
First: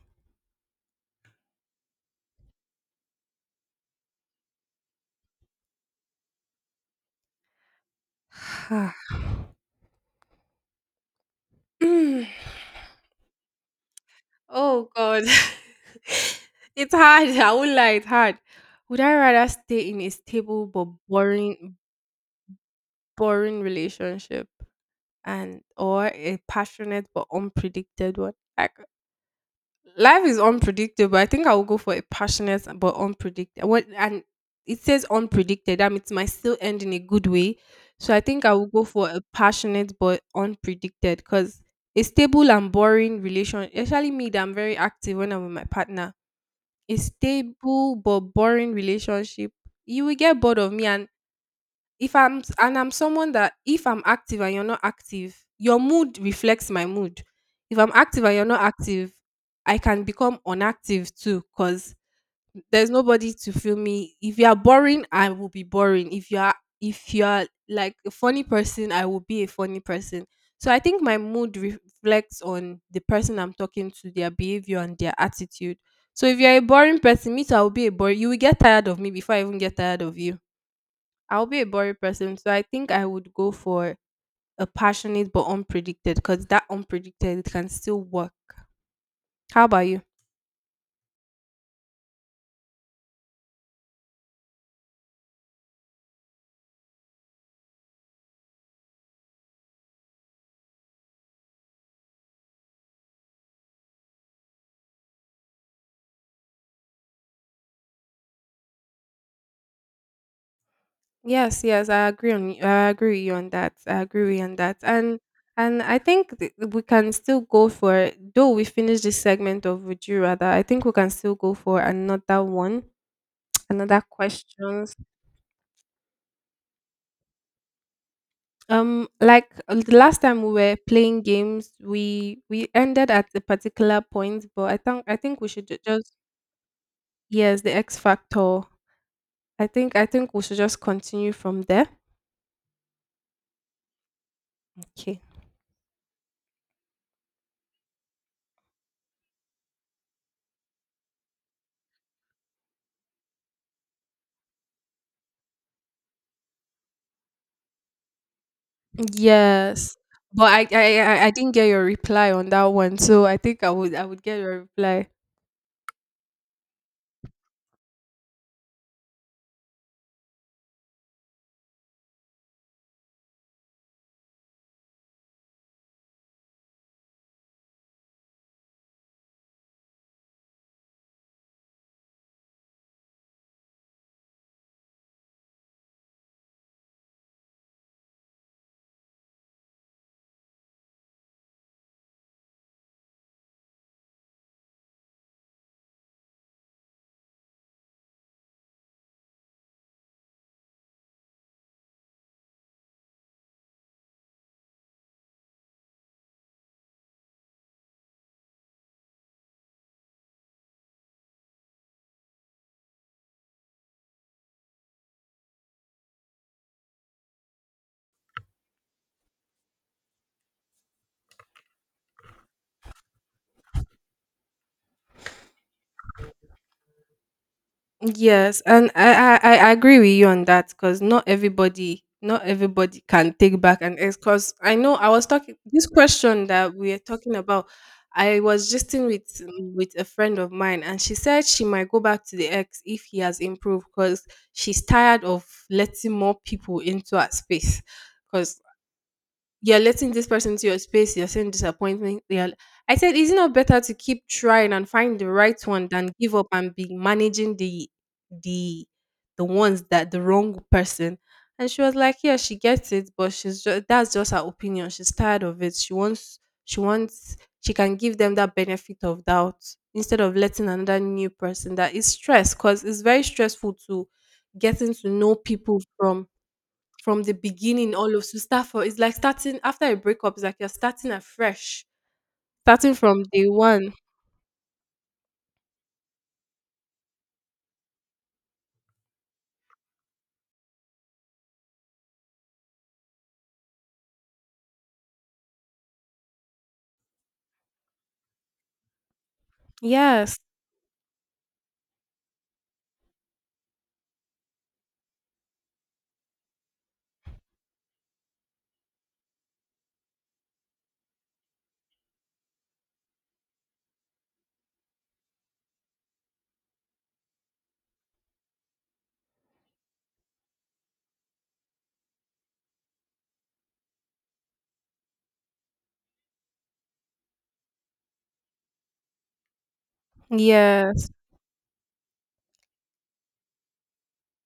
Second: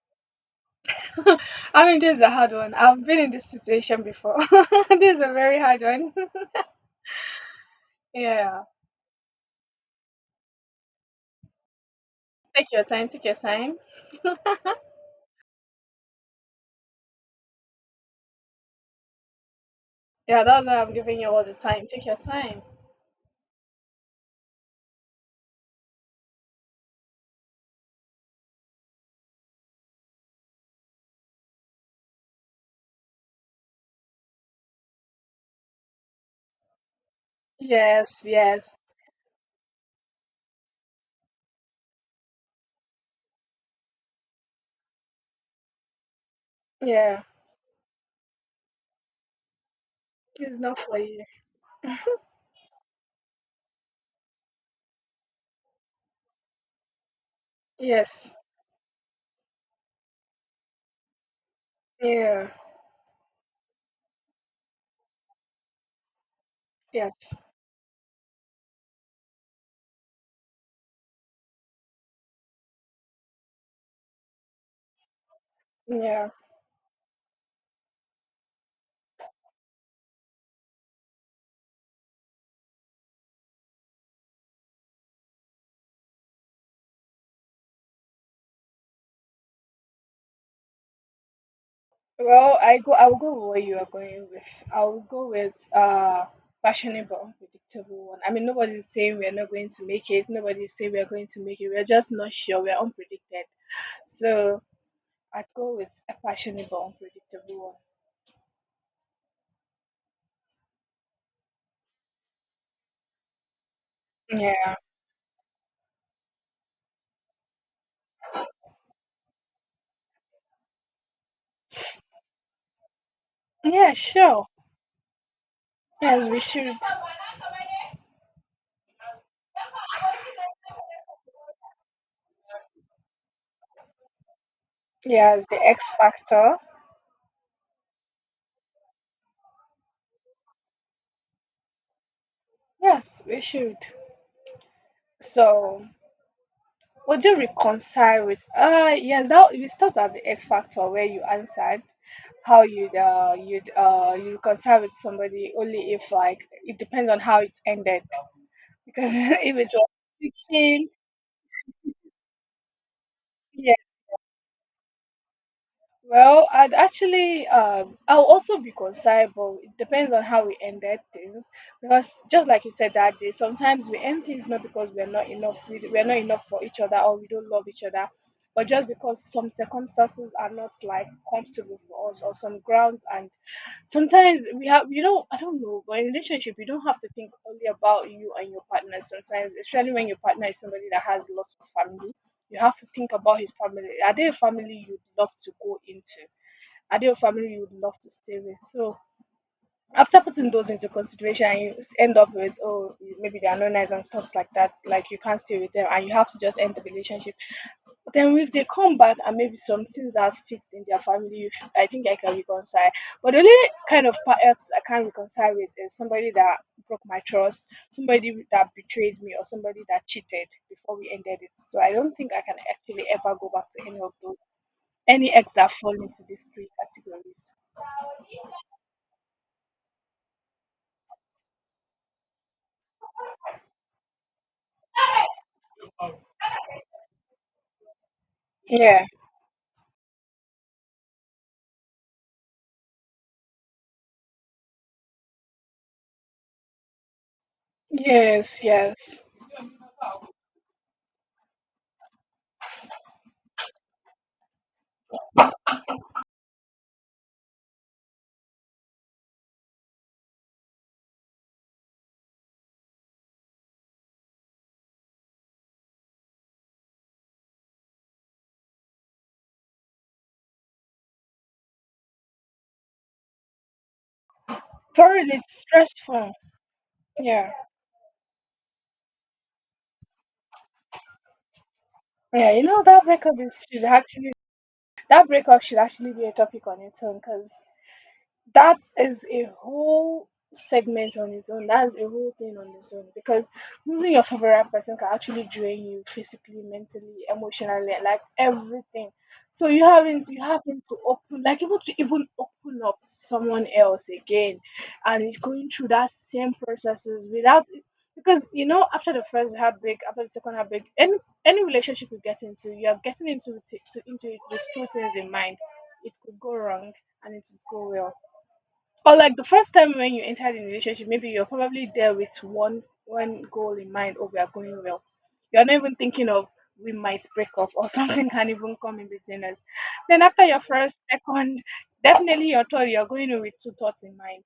Speaker 1: I mean, this is a hard one. I've been in this situation before. This is a very hard one. Yeah.
Speaker 2: Mm.
Speaker 1: Take your time, take your time.
Speaker 2: Oh God. It's hard. I won't lie, it's hard. Would I rather stay in a
Speaker 1: Yeah, that's
Speaker 2: stable
Speaker 1: why
Speaker 2: but
Speaker 1: I'm giving you all the
Speaker 2: boring
Speaker 1: time. Take your time.
Speaker 2: boring relationship and or a passionate but unpredicted one. Like life is unpredictable. I think I will go for a passionate but unpredictable. What and it says unpredicted. That means it might still end in a good way. So I
Speaker 1: Yes,
Speaker 2: think I will
Speaker 1: yes,
Speaker 2: go for a passionate but unpredicted because a stable and boring relation, especially me that I'm very active when I'm with my partner, a
Speaker 1: yeah.
Speaker 2: stable but boring relationship, you will get
Speaker 1: It's
Speaker 2: bored of
Speaker 1: not
Speaker 2: me
Speaker 1: for
Speaker 2: and
Speaker 1: you.
Speaker 2: if I'm s- and I'm someone that if I'm active and you're not active, your mood reflects my mood. If I'm active and
Speaker 1: Yes,
Speaker 2: you're not active, I can become unactive too because
Speaker 1: yeah,
Speaker 2: there's nobody to feel me. If you are boring, I will be boring. If you are if
Speaker 1: yes,
Speaker 2: you are like a funny person, I will be a funny person. So I think my mood reflects on the person I'm talking to, their behavior and their attitude. So
Speaker 1: yeah.
Speaker 2: if you're a boring person, me too, I will be a boring. You will get tired of me before I even get tired of you. I'll be a boring person, so I think I would go for a passionate but unpredicted because that unpredicted it can still work. How about you?
Speaker 1: Well, I will go with what you are going with. I will go with fashionable, unpredictable one. I mean, nobody's saying we're not going to make it. Nobody's saying we're going to make it. We're just not sure. We're unpredicted. So I'd go with a fashionable, unpredictable
Speaker 2: Yes, yes, I agree on you. I agree with you on that. I agree with
Speaker 1: one.
Speaker 2: you on
Speaker 1: Yeah,
Speaker 2: that. And I think we can still go for though we finish this segment of would you rather. I think we can still go for another one,
Speaker 1: yeah,
Speaker 2: another
Speaker 1: sure.
Speaker 2: questions.
Speaker 1: Yes, we should.
Speaker 2: Like, the last time we were playing games, we ended at a particular point, but I think we
Speaker 1: Yes, the
Speaker 2: should
Speaker 1: X
Speaker 2: just.
Speaker 1: factor.
Speaker 2: Yes, the X Factor. I think we should just continue from there.
Speaker 1: Yes, we should.
Speaker 2: Okay.
Speaker 1: So. Would you reconcile with yes, that you stopped at the X factor where you answered how you reconcile with somebody only if, like, it depends on how it ended, because if it was
Speaker 2: Yes. But I
Speaker 1: kicking,
Speaker 2: I, I I didn't get your reply on that one, so I think I
Speaker 1: yeah.
Speaker 2: would I would get your reply.
Speaker 1: Well, I'd actually, I'll also be concerned, but it depends on how we ended things. Because just like you said that day, sometimes we end things not because we're not enough, we're not enough for each other, or we don't love each other, but just because some circumstances are not like comfortable for us, or some grounds are, sometimes we have, you know, I don't know, but in relationship you don't have to think only about you and your partner sometimes, especially when your partner is somebody that has lots of family. You have to think about his family. Are they a family you'd love to go into? Are they a family you'd love to stay with? So after putting those into consideration, you end up with, oh, maybe they are not nice and stuff like that, like you can't stay with them, and you have to just end the relationship. Then if they come back and maybe some things that's fixed in their family, you should, I think I can reconcile. But the only kind of part else I can't reconcile with is somebody that broke my trust, somebody that betrayed me, or somebody that cheated before we ended it. So I don't think I can actually ever go back to any of those, any ex that fall into these three categories.
Speaker 2: Yes, and I agree with you on that because not everybody can take back an ex. Because I know I was talking this question that we are talking about. I was
Speaker 1: Yeah.
Speaker 2: justing with a friend of mine, and she said she might go back to the ex if he has improved because she's tired of letting more people into her space. Because
Speaker 1: Yes, yes.
Speaker 2: you're letting this person into your space, you're saying disappointment. You're, I said, is it not better to keep trying and find the right one than give up and be managing the the the ones that the wrong person? And she was like, yeah, she gets it, but she's just that's just her opinion. She's tired of it. She can give them that benefit of doubt instead of letting another new person that is stressed because it's very stressful to getting to
Speaker 1: For real,
Speaker 2: know
Speaker 1: it's
Speaker 2: people from
Speaker 1: stressful.
Speaker 2: from the
Speaker 1: Yeah,
Speaker 2: beginning all of to start for it's like starting after a breakup, it's like you're starting afresh,
Speaker 1: yeah. You know
Speaker 2: starting
Speaker 1: that
Speaker 2: from
Speaker 1: breakup
Speaker 2: day
Speaker 1: is, should
Speaker 2: one.
Speaker 1: actually, that breakup should actually be a topic on its own, because that is a whole segment on its own. That's a whole thing on its own because losing your favorite person can actually drain you physically, mentally, emotionally, like everything. So you haven't
Speaker 2: Yes,
Speaker 1: you having to open, like, even to even open up to someone else again, and it's going through that same processes without, because you know after the first heartbreak, after the second heartbreak, any relationship you get into, you are getting into into it with two things in mind. It could go wrong and it could go well. Or like the first time when you entered the relationship, maybe you're probably there with one goal in mind, oh we are going well. You're not even thinking of, we might break off or something can even come in between us. Then after your first,
Speaker 2: yes.
Speaker 1: second, definitely your third, you're going in with two thoughts in mind.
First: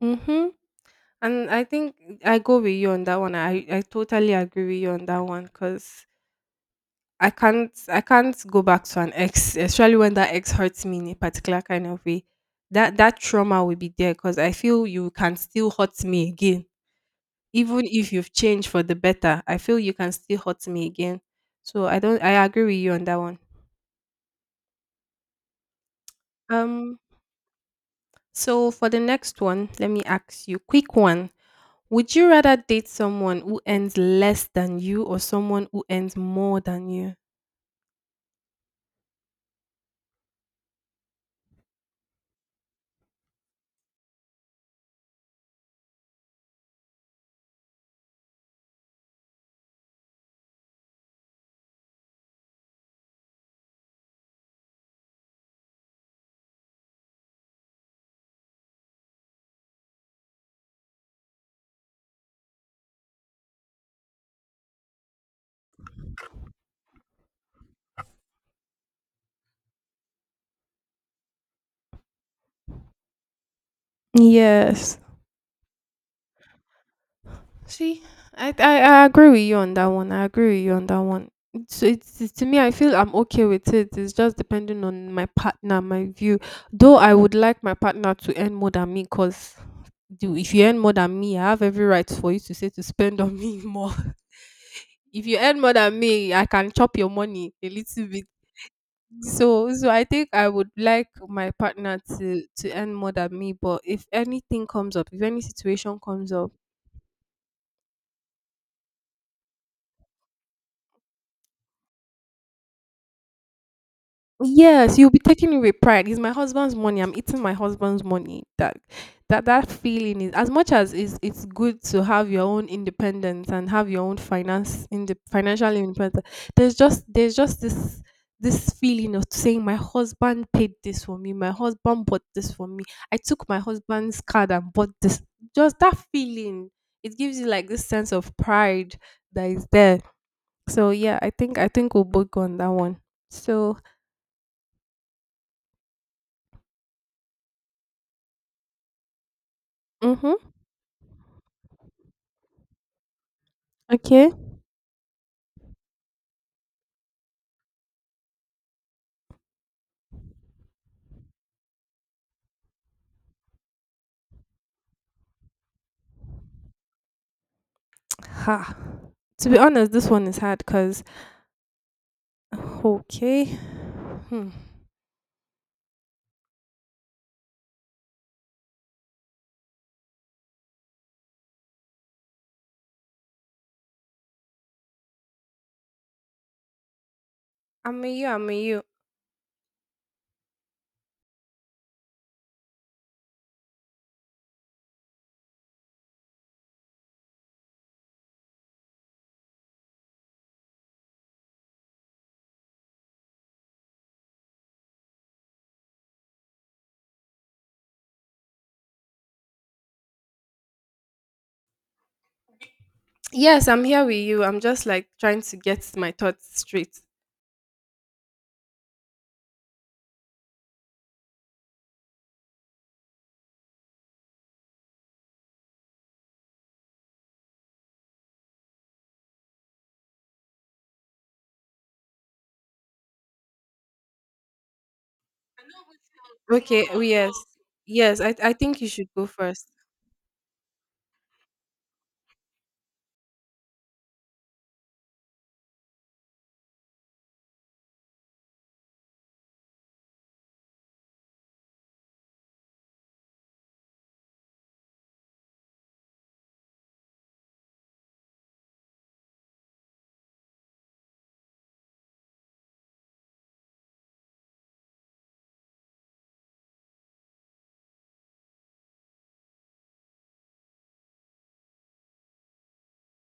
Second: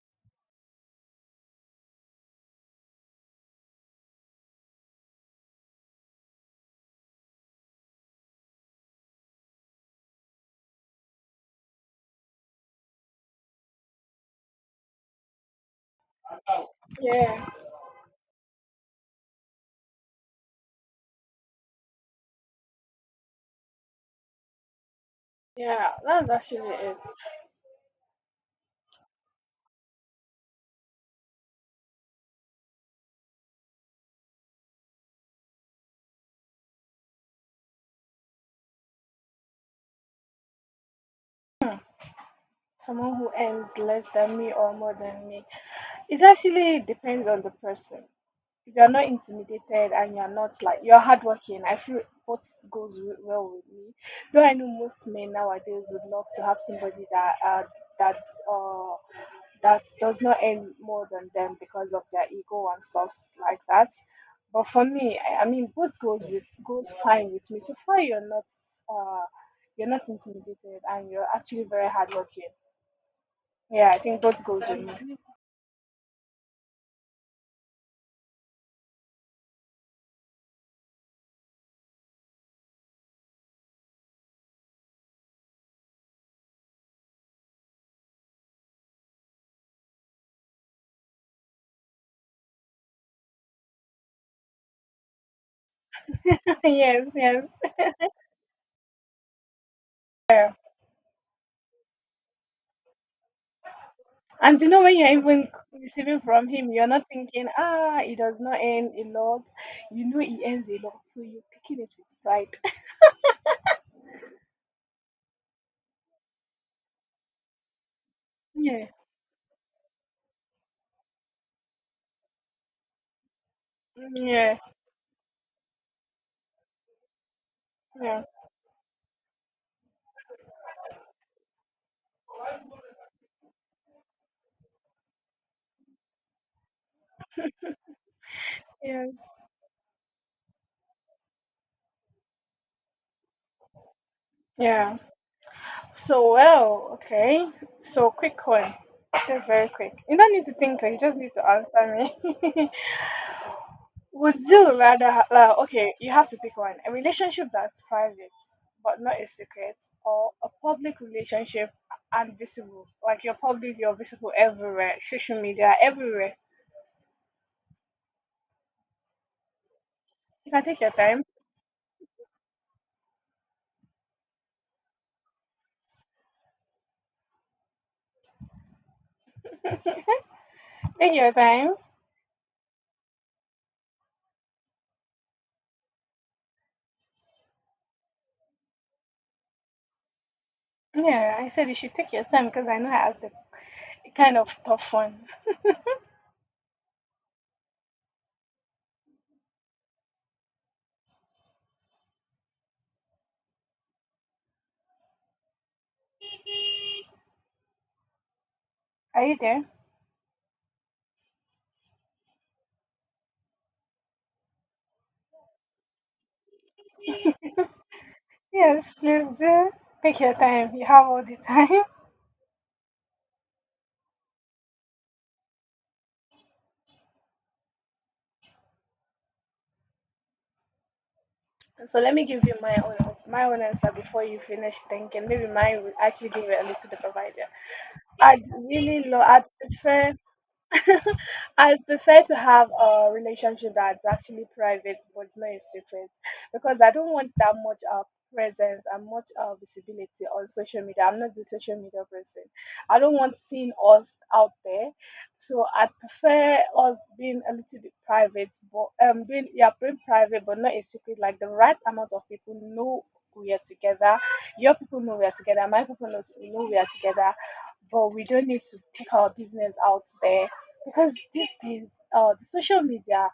Speaker 2: Mm-hmm. And I think I go with you on that one. I totally agree with you on that one because I can't go back to an ex, especially when that ex hurts me in a particular kind of way that that trauma will be there because I feel you can still hurt me again.
Speaker 1: Yeah,
Speaker 2: Even if you've changed for the better, I feel you can still hurt me again. So I don't I agree with you on that one.
Speaker 1: yeah, that's actually it.
Speaker 2: Um so for the next one, let me ask you quick one. Would you rather date someone who earns less than you or someone who earns more than you?
Speaker 1: Someone who earns less than me or more than me. It actually depends on the person. If you're not intimidated and you're not like, you're hardworking, I feel well with me. Though I know most men nowadays would love to have somebody that that uh, that does not earn more than them because of their ego and stuff like that. But for me, I mean, both goes fine with me. So far, uh, you're not intimidated and you're actually very hardworking. Yeah, I think both goes with
Speaker 2: Yes.
Speaker 1: me.
Speaker 2: See, I agree with you on that one. I agree with you on that one. So it's to me, I feel I'm okay with it. It's just depending on my partner, my view. Though I would like my partner to earn more than me, cause do if you earn more than me, I have every right for you to say to spend on me more. If you earn more than me, I can chop
Speaker 1: Yes,
Speaker 2: your
Speaker 1: yes.
Speaker 2: money a little bit. So I think I would like my partner to earn more than me. But if
Speaker 1: And
Speaker 2: anything
Speaker 1: you know,
Speaker 2: comes
Speaker 1: when
Speaker 2: up,
Speaker 1: you're
Speaker 2: if any
Speaker 1: even
Speaker 2: situation
Speaker 1: receiving
Speaker 2: comes
Speaker 1: from
Speaker 2: up.
Speaker 1: him, you're not thinking, ah, it does not earn a lot. You know, he earns a lot, so you're picking it with pride.
Speaker 2: Yes, you'll be taking it with pride. It's my husband's money. I'm eating my husband's money. That
Speaker 1: Yeah,
Speaker 2: that that feeling is as much as it's good to have your own independence and have your own
Speaker 1: yeah,
Speaker 2: finance in the financial independence. There's just this
Speaker 1: yeah,
Speaker 2: this feeling of saying my husband paid this for me, my husband bought this for me. I took my husband's card and bought this. Just that feeling. It gives you like this sense of pride
Speaker 1: yes,
Speaker 2: that is there. So yeah, I think we'll both go on that one. So.
Speaker 1: yeah. So, well, okay. So, quick one. That's very quick. You don't
Speaker 2: Mm-hmm.
Speaker 1: need to think, you just need to answer me.
Speaker 2: Okay.
Speaker 1: Would you rather? Okay, you have to pick one. A relationship that's private but not a secret, or a public relationship and visible. Like you're public, you're visible everywhere, social media, everywhere.
Speaker 2: Ha. To be honest, this one is
Speaker 1: You
Speaker 2: hard
Speaker 1: can take your
Speaker 2: because,
Speaker 1: time.
Speaker 2: okay. Hmm.
Speaker 1: Take your time.
Speaker 2: I'm with you. I'm with you.
Speaker 1: Yeah, I said you should take your time because I know I asked a kind of tough one. Are you there?
Speaker 2: Yes, I'm here with you. I'm just like trying to get my thoughts straight.
Speaker 1: Yes, please do. Take your time. You have all the time. So let me give you my own answer before you finish thinking. Maybe mine will actually give you a
Speaker 2: Okay.
Speaker 1: little
Speaker 2: Oh,
Speaker 1: bit of
Speaker 2: yes.
Speaker 1: idea.
Speaker 2: Yes.
Speaker 1: I
Speaker 2: I think you
Speaker 1: really
Speaker 2: should
Speaker 1: love.
Speaker 2: go
Speaker 1: I
Speaker 2: first.
Speaker 1: prefer I prefer to have a relationship that's actually private, but it's not a secret, because I don't want that much presence and much visibility on social media. I'm not the social media person. I don't want seeing us out there, so I prefer us being a little bit private, but being, yeah, being private, but not a secret. Like the right amount of people know we are together. Your people know we are together. My people know we are together, but we don't need to take our business out there, because these days, the social media,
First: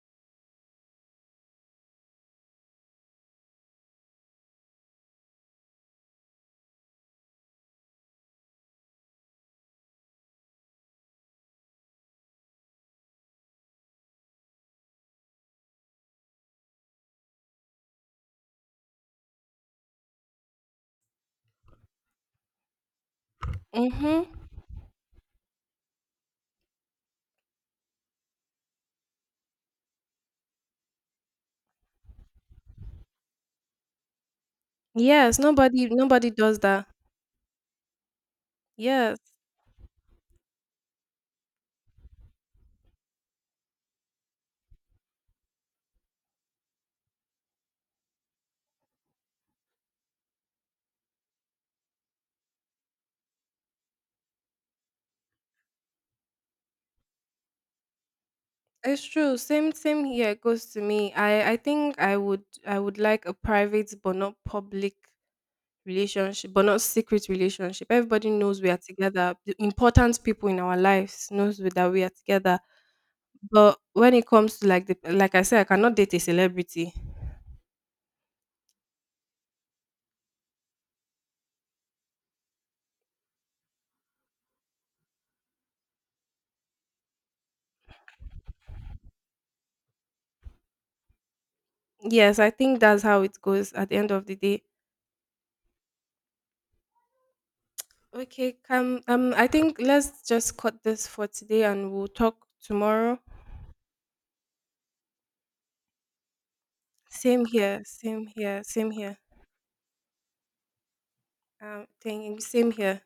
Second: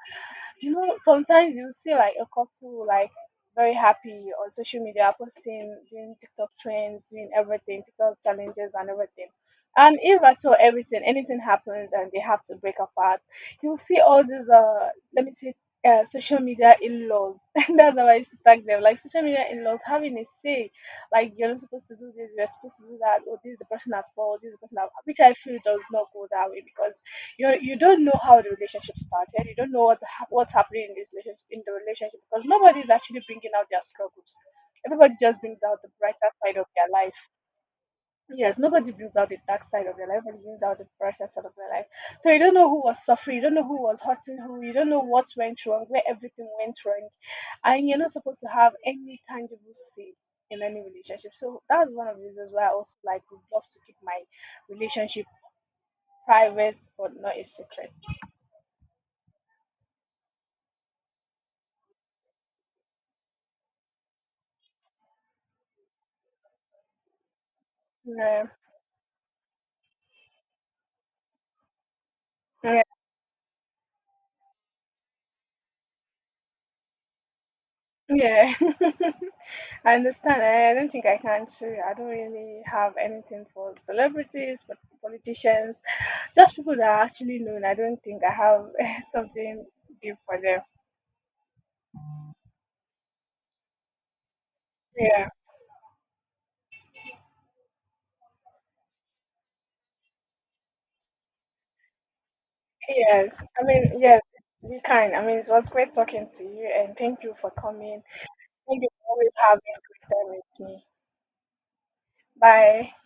Speaker 1: you know, sometimes you see like a couple like very happy on social media, posting, doing TikTok trends, doing everything, TikTok challenges and everything. And if at all everything, anything happens and they have to break apart, you see all these let me say social media in-laws. That's how I used to tag them. Like social media in-laws having a say. Like you're not supposed to do this, you're supposed to do that, or this is the person at
Speaker 2: Mm-hmm.
Speaker 1: fault, this is the person at which, I feel does not go that way, because you don't know how the relationship started, you don't know what's happening in this relationship, in the relationship because nobody is actually bringing out their struggles, everybody
Speaker 2: Yes.
Speaker 1: just brings out
Speaker 2: Nobody
Speaker 1: the
Speaker 2: nobody
Speaker 1: brighter side
Speaker 2: does
Speaker 1: of
Speaker 2: that.
Speaker 1: their life. Yes, nobody brings
Speaker 2: Yes.
Speaker 1: out the dark side of their life, everybody brings out the brighter side of their life. So you don't know who was suffering, you don't know who was hurting who, you don't know what went wrong, where everything went wrong, and you're not supposed to have any tangible say in any relationship. So that's one of the reasons why I also, like, would love to keep my relationship private but not a secret.
Speaker 2: It's true. Same here goes to me. I think I would like a private but not public relationship, but not secret relationship. Everybody
Speaker 1: Yeah.
Speaker 2: knows we are together. The important people in our lives knows that we are together. But when it comes to like the like I said, I cannot date a celebrity.
Speaker 1: Yeah, I understand. I don't think I can too. I don't really have anything for celebrities, but politicians, just people that are actually known. I don't think I have something deep for them.
Speaker 2: Yes, I think that's how it goes at the end of the day.
Speaker 1: Yeah,
Speaker 2: Okay, come I think let's just cut this for today and we'll talk tomorrow.
Speaker 1: yes. I mean, yes, we can. I mean, it was great talking to you, and thank you
Speaker 2: Same
Speaker 1: for
Speaker 2: here,
Speaker 1: coming.
Speaker 2: same here,
Speaker 1: Thank you
Speaker 2: same
Speaker 1: for
Speaker 2: here.
Speaker 1: always having a good time with me.
Speaker 2: Thing same
Speaker 1: Bye.
Speaker 2: here.